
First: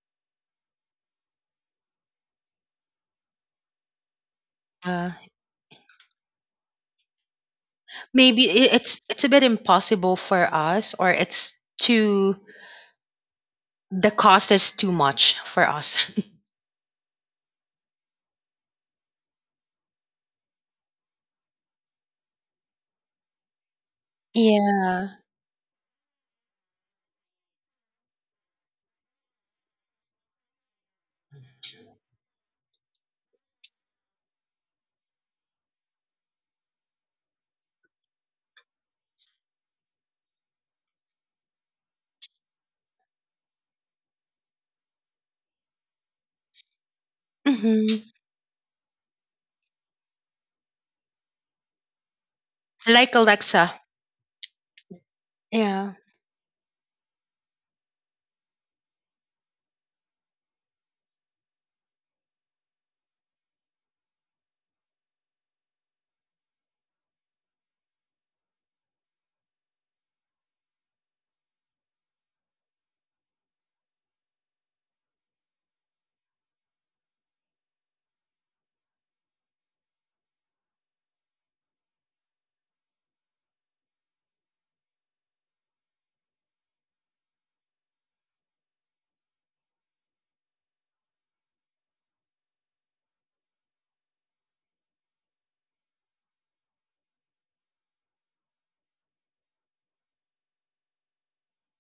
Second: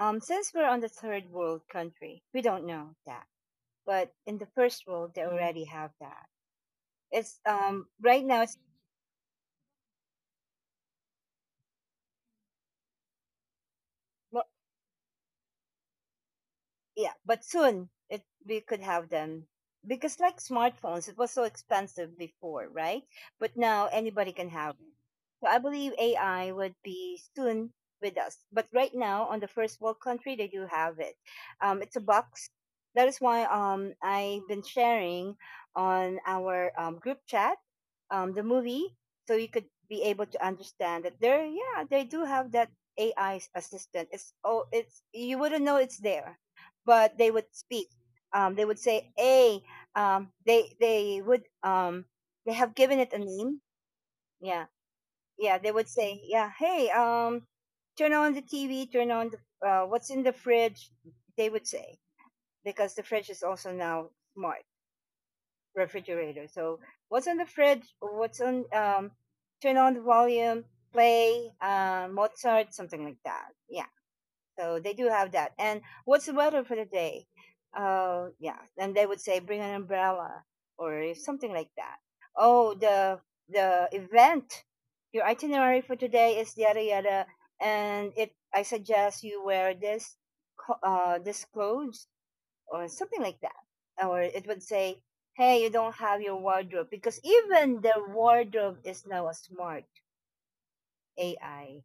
A: Um, since we're on the third world country, we don't know that. But in the first
B: *laughs* uh,
A: world, they already have that. It's um right now.
B: Maybe
A: It's
B: i- it's it's a bit impossible for us, or it's too, the cost is too much for us.
A: yeah, but soon it we could have them, because like smartphones, it was so expensive before, right? But now anybody
B: *laughs*
A: can have it.
B: Yeah.
A: So I believe AI would be soon with us. But right now, on the first world country, they do have it. Um, it's a box. That is why um, I've been sharing on our um, group chat um, the movie, so you could be able to understand that there, yeah, they do have that AI assistant. It's oh, it's you wouldn't know it's there, but they would speak.
B: Hmm.
A: Um, they would say, "Hey," um, they they would um, they have given it
B: Like
A: a name.
B: Alexa.
A: Yeah, yeah. They would
B: Yeah.
A: say, "Yeah, hey, um, turn on the T V, turn on the uh, what's in the fridge." They would say, because the fridge is also now smart refrigerator. So what's on the fridge? What's on? Um, turn on the volume, play uh, Mozart, something like that. Yeah. So they do have that. And what's the weather for the day? Uh, yeah. And they would say bring an umbrella or something like that. Oh, the the event, your itinerary for today is yada yada, and it. I suggest you wear this, co- uh, this clothes or something like that. Or it would say, hey, you don't have your wardrobe, because even the wardrobe is now a smart A I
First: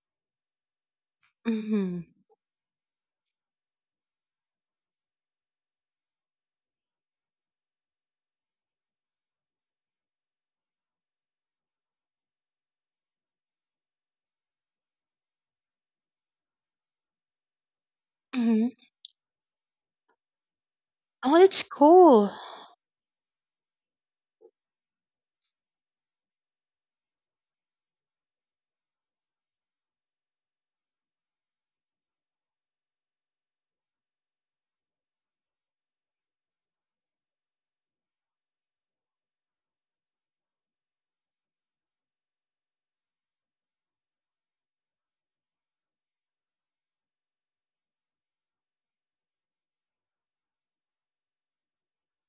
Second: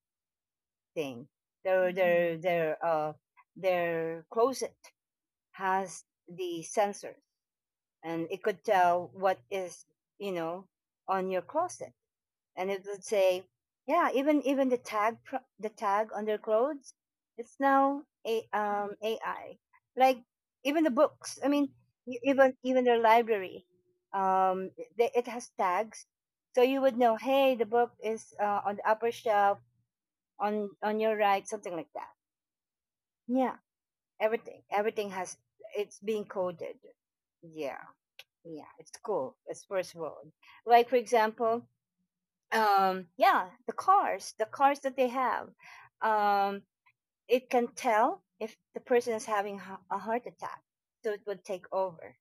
A: thing. Their
B: Mhm.
A: their their uh their closet has the sensors, and it could tell what is, you know, on your closet, and it would say, yeah, even even the tag pro- the tag on their clothes, it's now a
B: Mhm.
A: um A I. Like even the books.
B: Oh,
A: I
B: that's
A: mean, e-
B: cool.
A: even even their library, um, they, it has tags, so you would know, hey, the book is uh, on the upper shelf on on your right, something like that. Yeah, everything, everything has it's being coded. Yeah, yeah, it's cool. It's first world. Like for example, um, yeah, the cars, the cars that they have, um, it can tell if the person is having ha- a heart attack, so it would take over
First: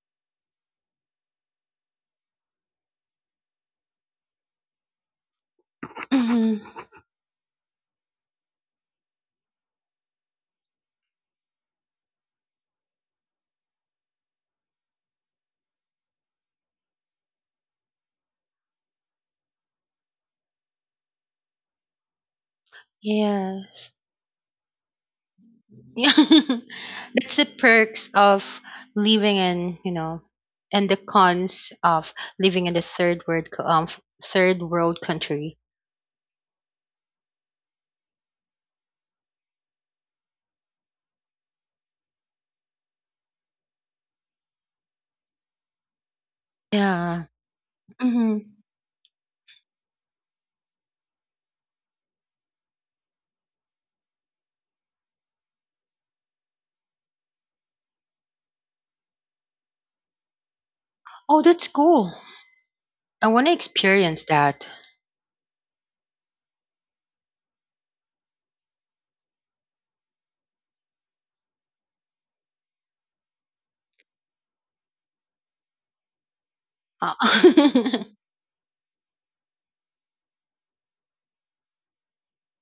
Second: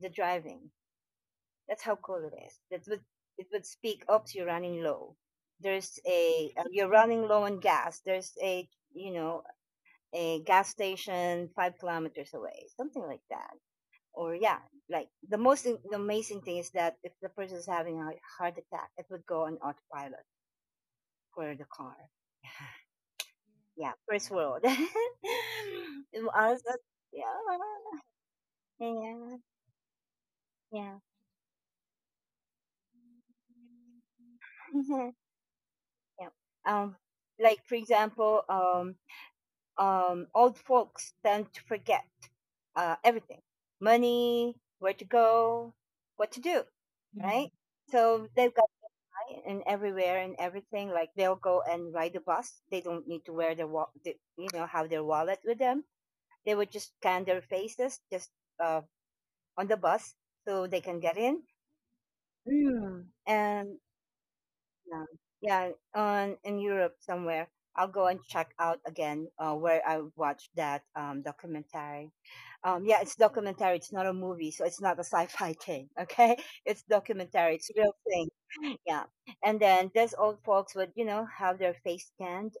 A: the driving. That's how cool it is. That would it would speak. Oops, you're running low. There's a
B: Mhm.
A: uh, you're running low on gas. There's a, you know, a gas station five kilometers away, something like that. Or yeah, like the most the amazing thing is that if the person is having a heart attack, it would go on autopilot for the car. *laughs*
B: Yeah.
A: Yeah,
B: *laughs*
A: first world. *laughs*
B: Yeah,
A: It was- yeah,
B: that's the perks of
A: yeah,
B: living in, you know, and
A: yeah.
B: the cons of living in the third world co- um third world
A: *laughs*
B: country.
A: Yeah. Um, like for example, um, um, old folks tend to forget uh, everything, money, where to go, what to do. Mhm.
B: Yeah.
A: Right? So they've
B: Mhm.
A: got and everywhere and everything. Like they'll go and ride the bus. They don't need to wear their wa- the, you know, have their wallet with them. They would just scan their faces just uh, on the bus so they can get
B: Oh,
A: in.
B: that's cool.
A: Yeah.
B: I want to
A: And
B: experience that.
A: yeah, yeah, on in Europe somewhere. I'll go and check out again uh, where I watched that um, documentary. Um, yeah, it's documentary. It's not a movie, so it's not a sci-fi thing. Okay, *laughs* it's
B: Uh,
A: documentary. It's real
B: *laughs*
A: thing. *laughs* Yeah, and then these old folks would, you know, have their face scanned,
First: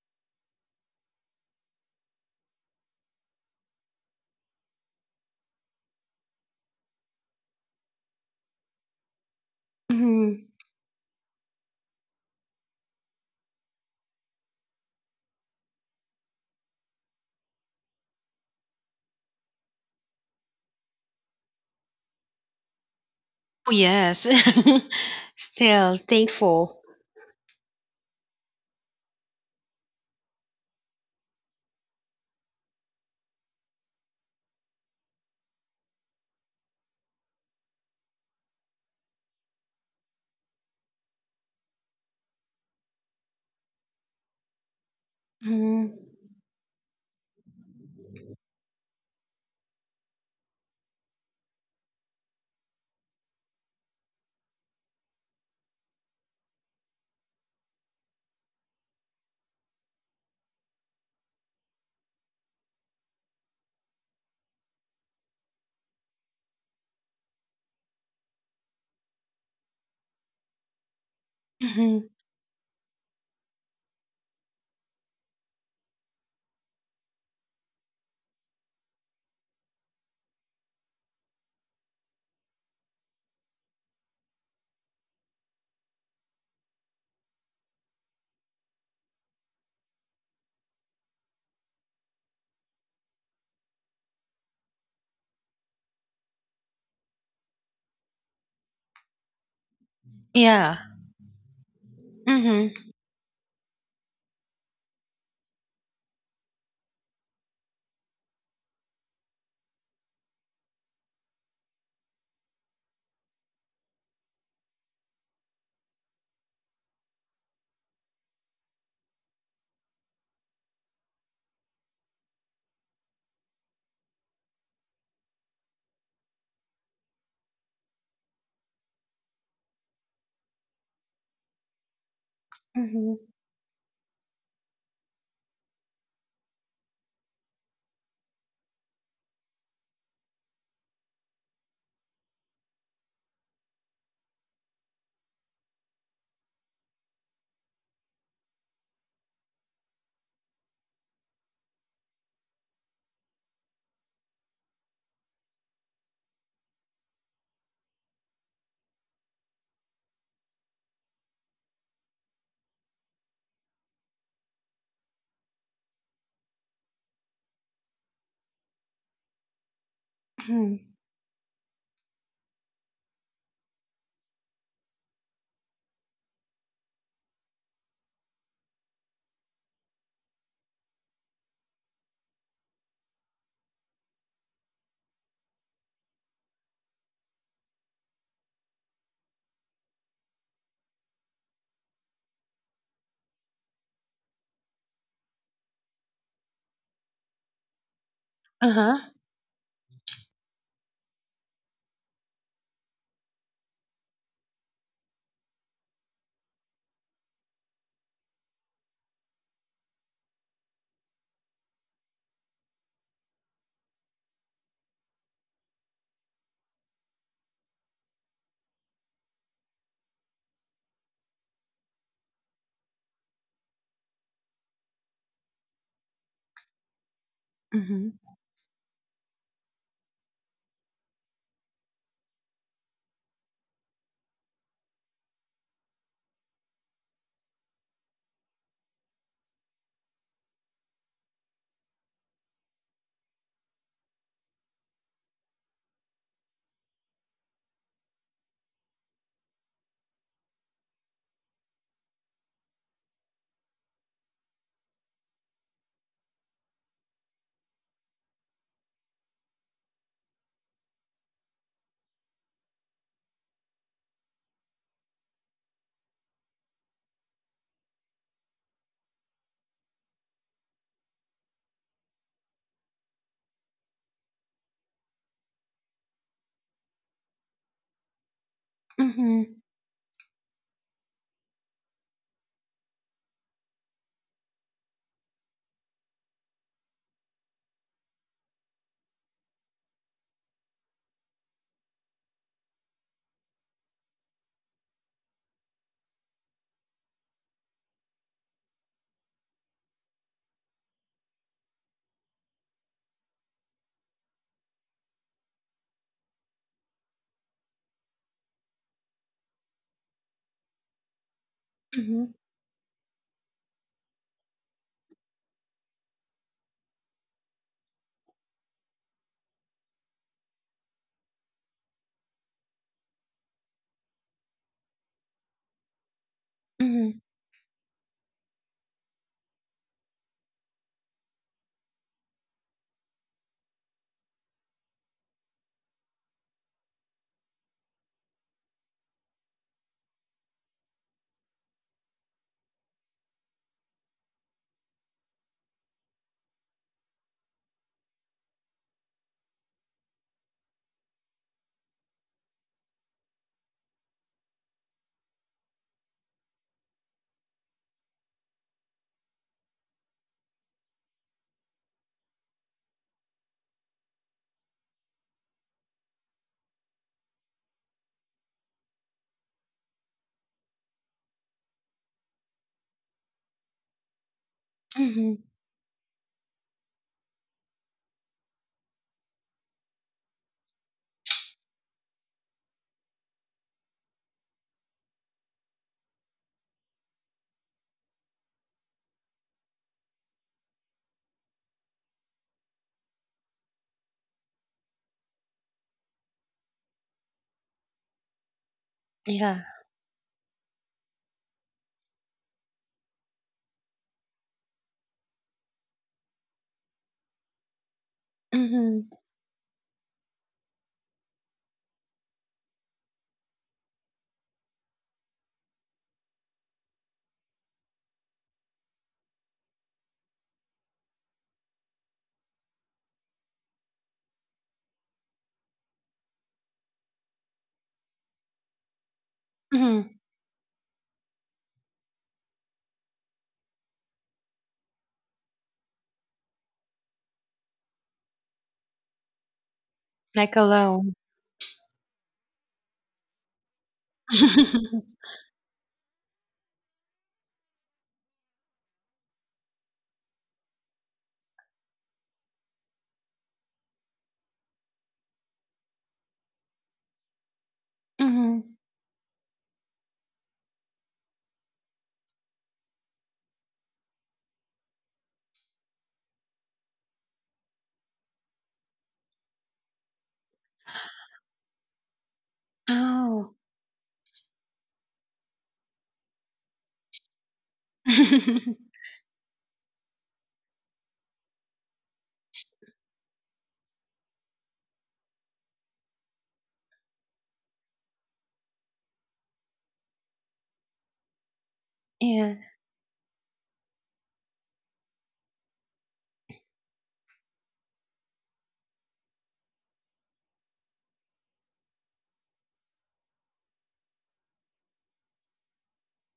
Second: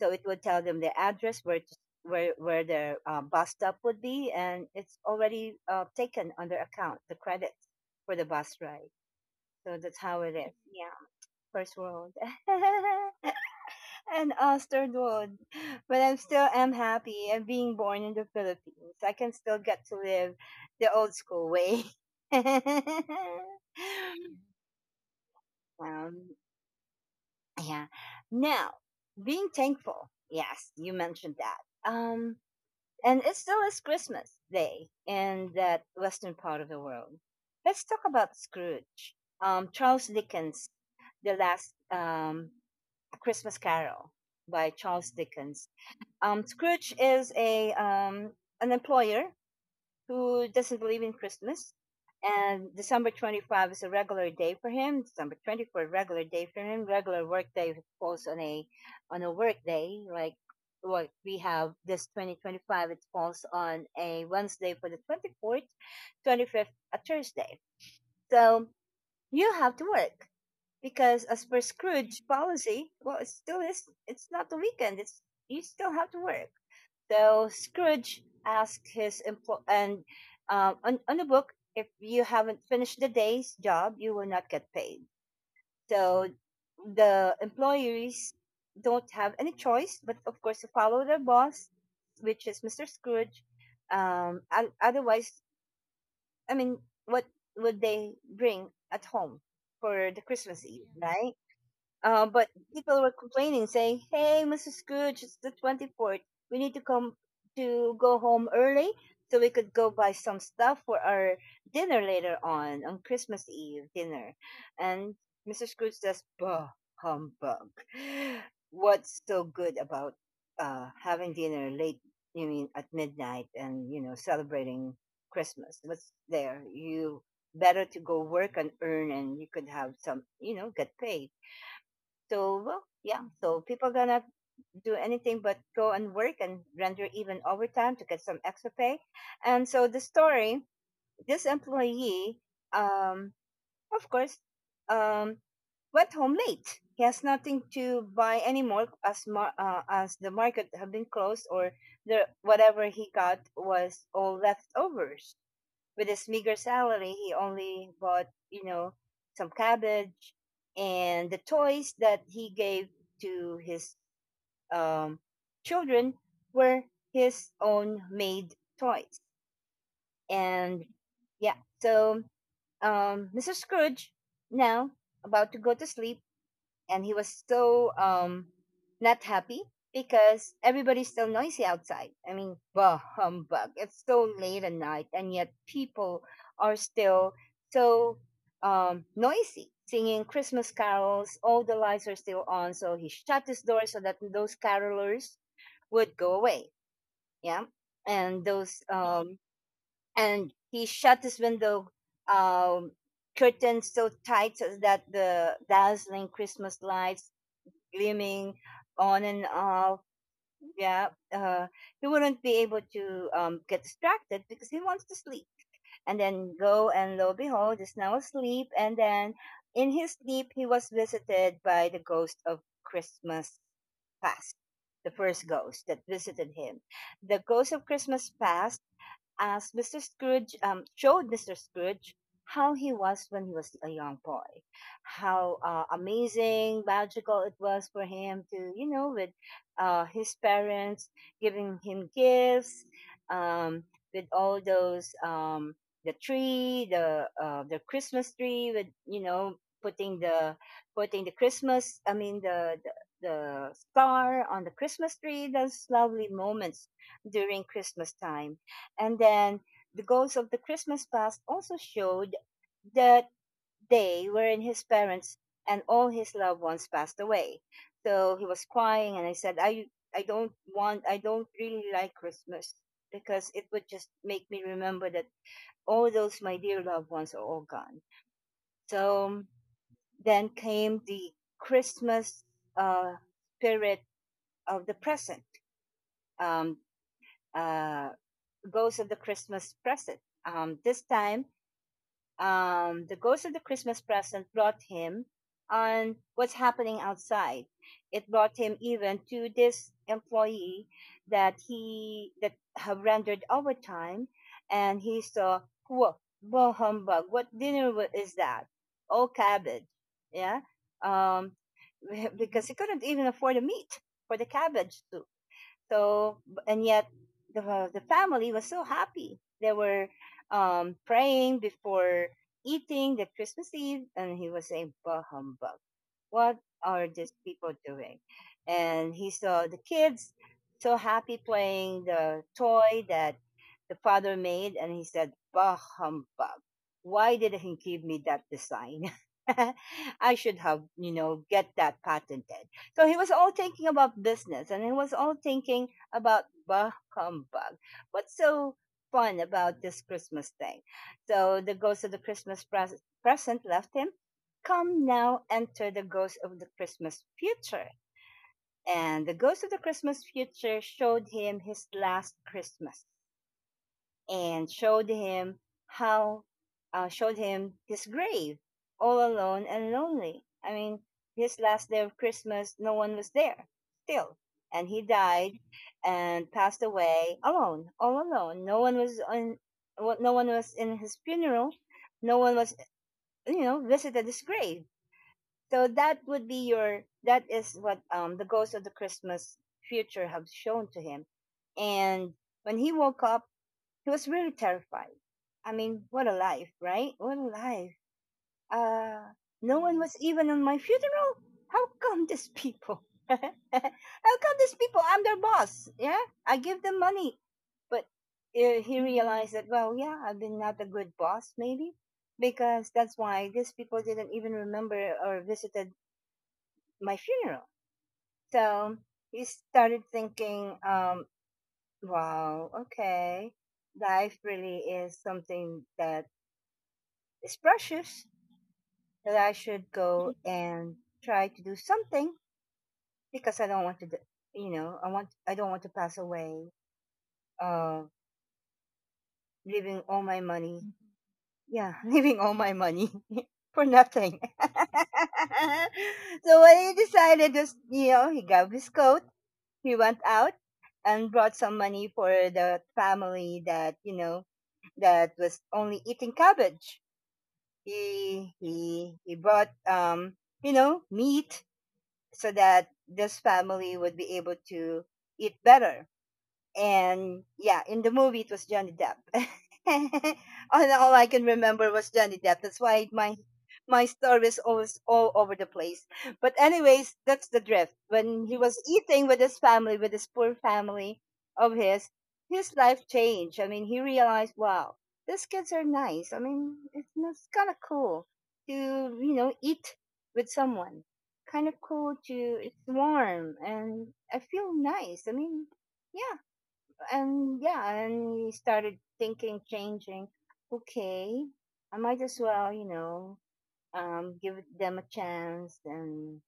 A: so it would tell them the address where to, where where their uh, bus stop would be, and it's already uh, taken on their account, the credits for the bus ride. So that's how it
B: mhm.
A: is. Yeah, first world. *laughs* An Astrid would. But I'm still am happy and being born in the Philippines. I can still get to live the old school way. *laughs* um,
B: Oh, yes. *laughs* Still thankful.
A: yeah. Now, being thankful. Yes, you mentioned that. Um, and it still is Christmas Day in that western part of the world. Let's talk about Scrooge. Um, Charles Dickens, the last um, Christmas Carol by Charles Dickens.
B: Mhm.
A: Um, Scrooge is a um, an employer who doesn't believe in Christmas, and December twenty-fifth is a regular day for him. December twenty fourth regular day for him. Regular work day falls on a on a work day like what we have this twenty twenty-five, it falls on a Wednesday for the twenty-fourth, twenty-fifth a Thursday. So you have to work because as per
B: Mhm.
A: Scrooge policy, well it still is it's not the weekend. It's you still have to work. So Scrooge asked his employee, and um, on, on the book, if you haven't finished the day's job, you will not get paid. So the employees don't have any choice, but of course, to follow their boss, which is Mister Scrooge. Um, and otherwise, I mean, what would they bring at home for the Christmas
B: Yeah.
A: Eve, right? Uh, but
B: Mhm.
A: people were complaining, saying, "Hey, Missus Scrooge, it's the twenty-fourth. We need to come to go home early so we could go buy some stuff for our dinner later on on Christmas Eve dinner." And Mister Scrooge says, "Bah, humbug! *sighs* What's so good about uh, having dinner late? You mean at midnight and you know celebrating Christmas? What's there? You." Better to go work and earn, and you could have some, you know, get paid, so well, yeah.
B: Mhm.
A: So people gonna do anything but go and work and render even overtime to get some extra pay. And so the story, this employee, um, of course, um, went home late. He has nothing to buy anymore as mar- uh, as the market have been closed or the whatever he got was all leftovers. With his meager salary, he only bought, you know, some cabbage, and the toys that he gave to his um, children were his own made toys. And
B: Mhm.
A: yeah, so um, mister Scrooge, now about to go to sleep, and he was so um not happy because everybody's still noisy outside. I mean, *laughs* bah humbug! It's so late at night, and yet people are still so um noisy, singing Christmas carols. All the lights are still on, so he shut his door so that those carolers would go away. Yeah, and those
B: Uh-huh.
A: um and he shut his window um curtains so tight so that the dazzling Christmas lights gleaming on and off. Yeah, uh, he wouldn't be able to um, get distracted because he wants to sleep. And then lo and lo behold, he's now asleep. And then in his sleep, he was visited by the ghost of Christmas past, the first ghost that visited him. The ghost of
B: Mhm.
A: Christmas past, as mister Scrooge um, showed mister Scrooge how he was when he was a young boy, how uh, amazing, magical it was for him to, you know, with uh, his parents giving him gifts, um, with all those um, the tree, the uh, the Christmas tree, with, you know, putting the putting the Christmas, I mean the the, the star on the Christmas tree. Those lovely moments during Christmas time. And then the ghosts of the Christmas past also showed the day wherein his parents and all his loved ones passed away. So he was crying, and I said, I, I don't want, I don't really like Christmas because it would just make me remember that all those my dear loved ones are all gone. So
B: Mhm.
A: then came the Christmas uh, spirit of the present, um, uh, ghost of the Christmas present. Um, this time um, the ghost of the Christmas present brought him on what's happening outside. It brought him even to this employee that he that have rendered overtime, and he saw, whoa, whoa humbug! What dinner is that? Oh, cabbage, yeah. Um, *laughs*
B: Mhm.
A: because he couldn't even afford the meat for the cabbage soup. So, b- and yet the uh, the family was so happy. They were um, praying before eating the Christmas Eve, and he was saying, "Bah humbug! What are
B: Mhm.
A: these people doing?" And he saw the kids so happy playing the toy that the father made, and he said, bah humbug. Why did he give me that design? *laughs* I should have, you know, get that patented. So he was all thinking about business, and he was all thinking about bah humbug. What's so fun about this Christmas thing? So the ghost of the Christmas pres- present left him. Come now, enter the ghost of the Christmas future. And the ghost of the Christmas future showed him his last Christmas, and showed him how uh, showed him his grave, all alone and lonely. I mean, his last day of Christmas, no one was there still, and he
B: Mhm.
A: died and passed away alone, all alone. No one was on, well, no one was in his funeral. No one was, you know, visited his grave. So that would be your. That is what um, the ghost of the Christmas future have shown to him. And when he woke up, he was really terrified. I mean, what a life, right? What a life. Uh,
B: Yeah.
A: no one was even on my funeral. How come these people? *laughs* How come these people? I'm their boss. Yeah, I give them money. But uh, he
B: Mhm.
A: realized that, well, yeah, I've been not a good boss, maybe, because that's why these people didn't even remember or visited my funeral. So he started thinking, um, wow, okay, life really is something that. It's precious that I should
B: Mhm.
A: go and try to do something because I don't want to, d- you know, I want I don't want to pass away, uh, leaving all my
B: Like
A: money.
B: alone.
A: Yeah, *laughs* leaving all my money *laughs* for nothing. *laughs*
B: *laughs*
A: So what he decided was, you know, he grabbed his coat, he went out and brought some money for the family that, you know, that was only eating cabbage. He
B: Mhm.
A: he he brought um you know meat so that this family would be able to eat better. And yeah, in the movie it was Johnny Depp. *laughs* all, all I can remember was Johnny Depp. That's why my
B: Oh.
A: my story is always all over the place. But anyways, that's the drift. When he was
B: *laughs*
A: eating with his family, with his poor family of his, his life changed. I mean, he realized, wow, these kids are nice. I mean, it's, it's kind of cool to you know eat with someone. Kind of cool to,
B: Yeah.
A: it's warm, and I feel nice. I mean, yeah, and yeah, and we started thinking, changing. Okay, I might as well, you know, um, give them a chance. And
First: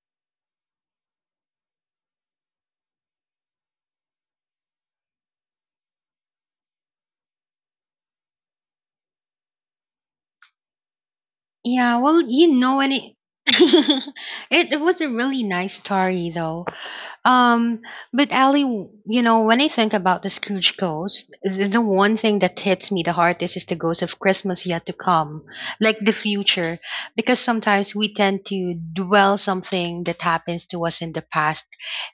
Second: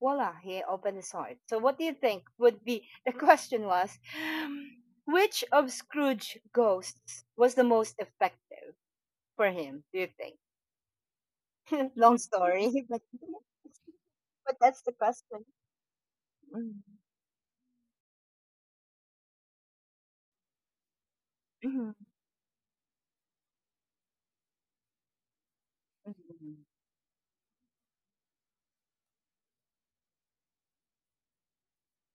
A: voila, he opened his heart. So, what do you think would be, *laughs* the question was, which of Scrooge ghosts was the most effective for him? Do you think? *laughs*
B: Yeah.
A: Long
B: Well, you know,
A: story, *laughs*
B: and
A: but
B: it *laughs*
A: but
B: it,
A: that's
B: it
A: the
B: was a really
A: question.
B: nice story, though.
A: Mhm.
B: Um, but Ali, w- you know, when I think about the Scrooge ghost, th- the
A: Mhm.
B: one thing that hits me the hardest is the ghost of Christmas yet to come, like the
A: Mhm.
B: future, because sometimes we tend to dwell something that happens to us in the past,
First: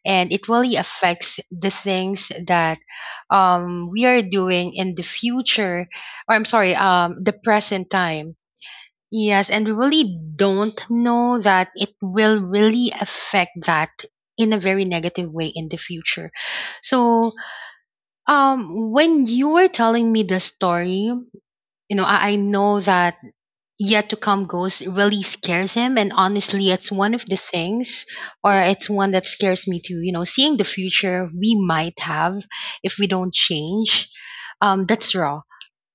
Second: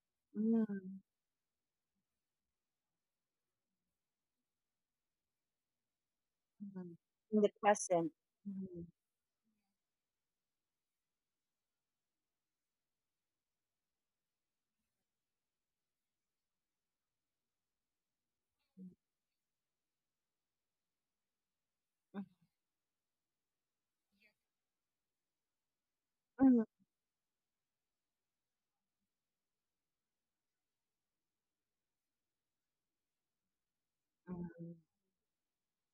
B: and it really affects the things that um we are doing in the future, or I'm sorry, um, the
A: In the
B: present
A: present.
B: time. Yes, and we really don't know that it will really affect that in a very negative way in the future. So, um, when you were telling me the story, you know, I, I know that yet to come ghost really scares him, and
A: Mhm.
B: honestly, it's one of the things, or it's one that scares me too. You know, seeing the future we might have if we don't change, um, that's raw,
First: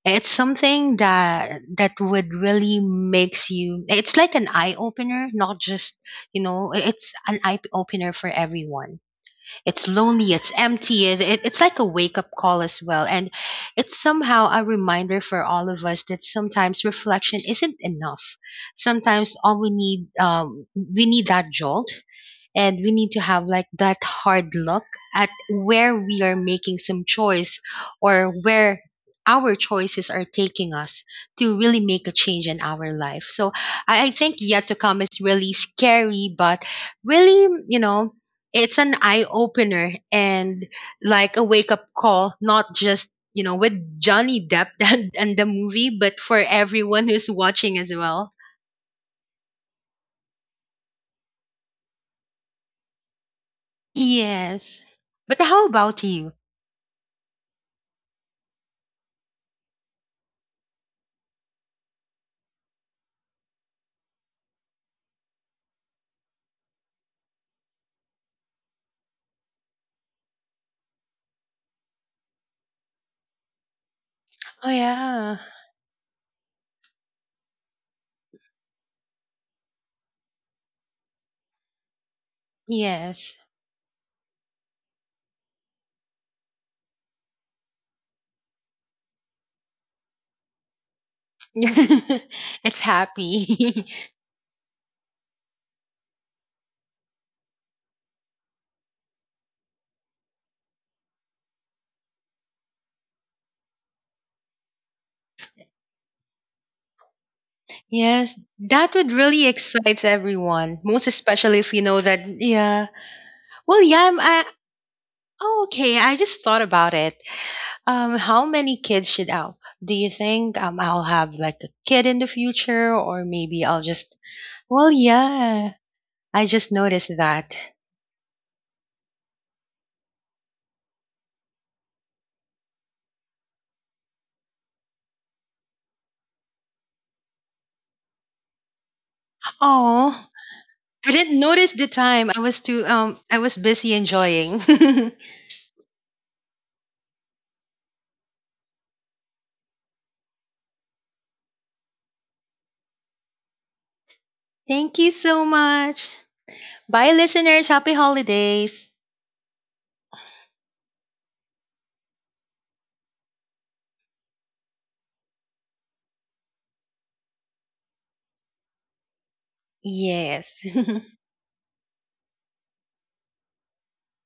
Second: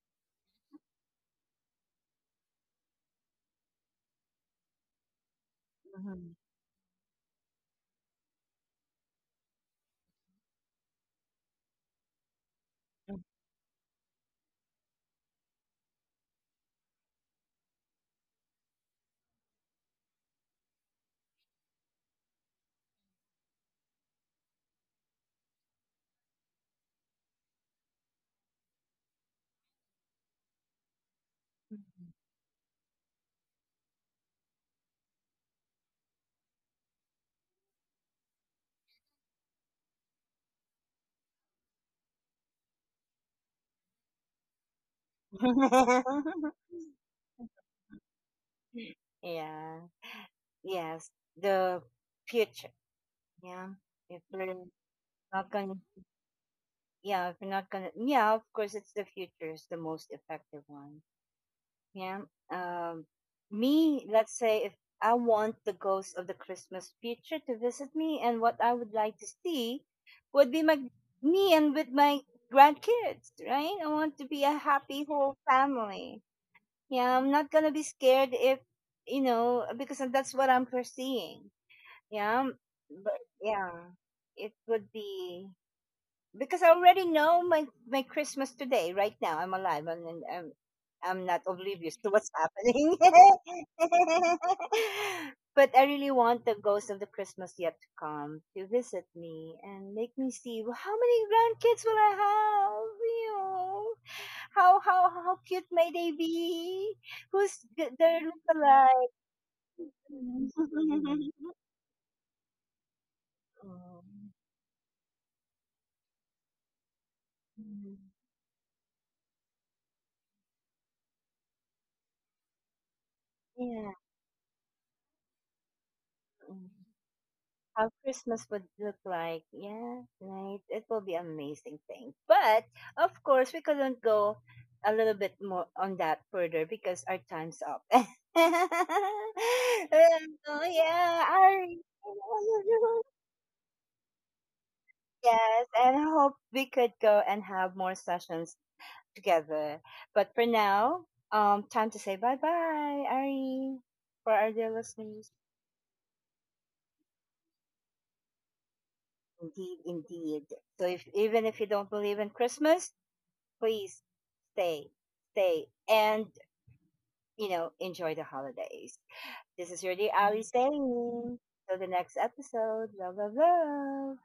B: it's something that that would really makes you, it's like an eye opener, not just, you know, i- it's an eye opener for everyone. It's lonely, it's empty, it, it- it's like a wake up call as well. And it's somehow a reminder for all of us that sometimes reflection isn't enough. Sometimes all we need, um we need that jolt, and we need to have like that hard look at where we are making some choice, or where our choices are taking us, to really make a change in our life. So I I think yet to come is really scary, but really, you know, it's an eye opener and like a wake up call, not just, you know, with Johnny Depp *laughs* and, and the movie, but for
A: *laughs*
B: everyone who's watching as well.
A: Yeah. Yes, the future. Yeah, if we're
B: Yes. But
A: not
B: how
A: gonna,
B: about you?
A: yeah, if we're not gonna, yeah, of course, it's the future is the most effective one. Yeah. Um, me, let's say, if I want the ghost of the Christmas future to visit me, and what I would like to see would be my me and with my grandkids, right? I want to be a
B: Oh
A: happy whole
B: yeah.
A: family. Yeah, I'm not gonna be scared, if you know, because that's what I'm foreseeing. Yeah, but
B: Yes.
A: yeah, it would be because I already know my my Christmas today. Right now, I'm alive, and and I'm, I'm not oblivious to what's
B: *laughs* It's
A: happening. *laughs*
B: happy.
A: But I really want the ghost of the Christmas yet to come to visit me and make me see, "Well, how many grandkids will I have. You know, how how how cute may they be? Who's g-
B: *laughs*
A: their
B: Yes, that
A: lookalike?
B: would
A: *laughs*
B: really excite everyone, most especially if you know that. Yeah. Well, yeah, I'm, I oh, okay, I just thought about it.
A: Mm.
B: Um, how many kids should I, do you think, um I'll have like a kid in the future, or maybe I'll
A: Yeah,
B: just. Well, yeah. I
A: mm.
B: just noticed that.
A: How Christmas would look like. Yeah, right. It will be amazing thing. But of course, we couldn't go a little bit more on that further because our time's up. *laughs*
B: Oh,
A: And, oh,
B: I
A: yeah,
B: didn't notice
A: I
B: the time. I was too, um
A: *laughs*
B: I was busy enjoying.
A: yes, and I hope we could go and have more sessions together. But for now, um, time to say bye bye, Ari, for our
B: *laughs*
A: dear
B: Thank you
A: listeners.
B: so much. Bye, listeners. Happy holidays.
A: Indeed, indeed. So if even if you don't believe in Christmas, please stay, stay, and you know enjoy the holidays. This is your dear Ali
B: Yes. *laughs*
A: saying. Till the next episode. Love, love, love.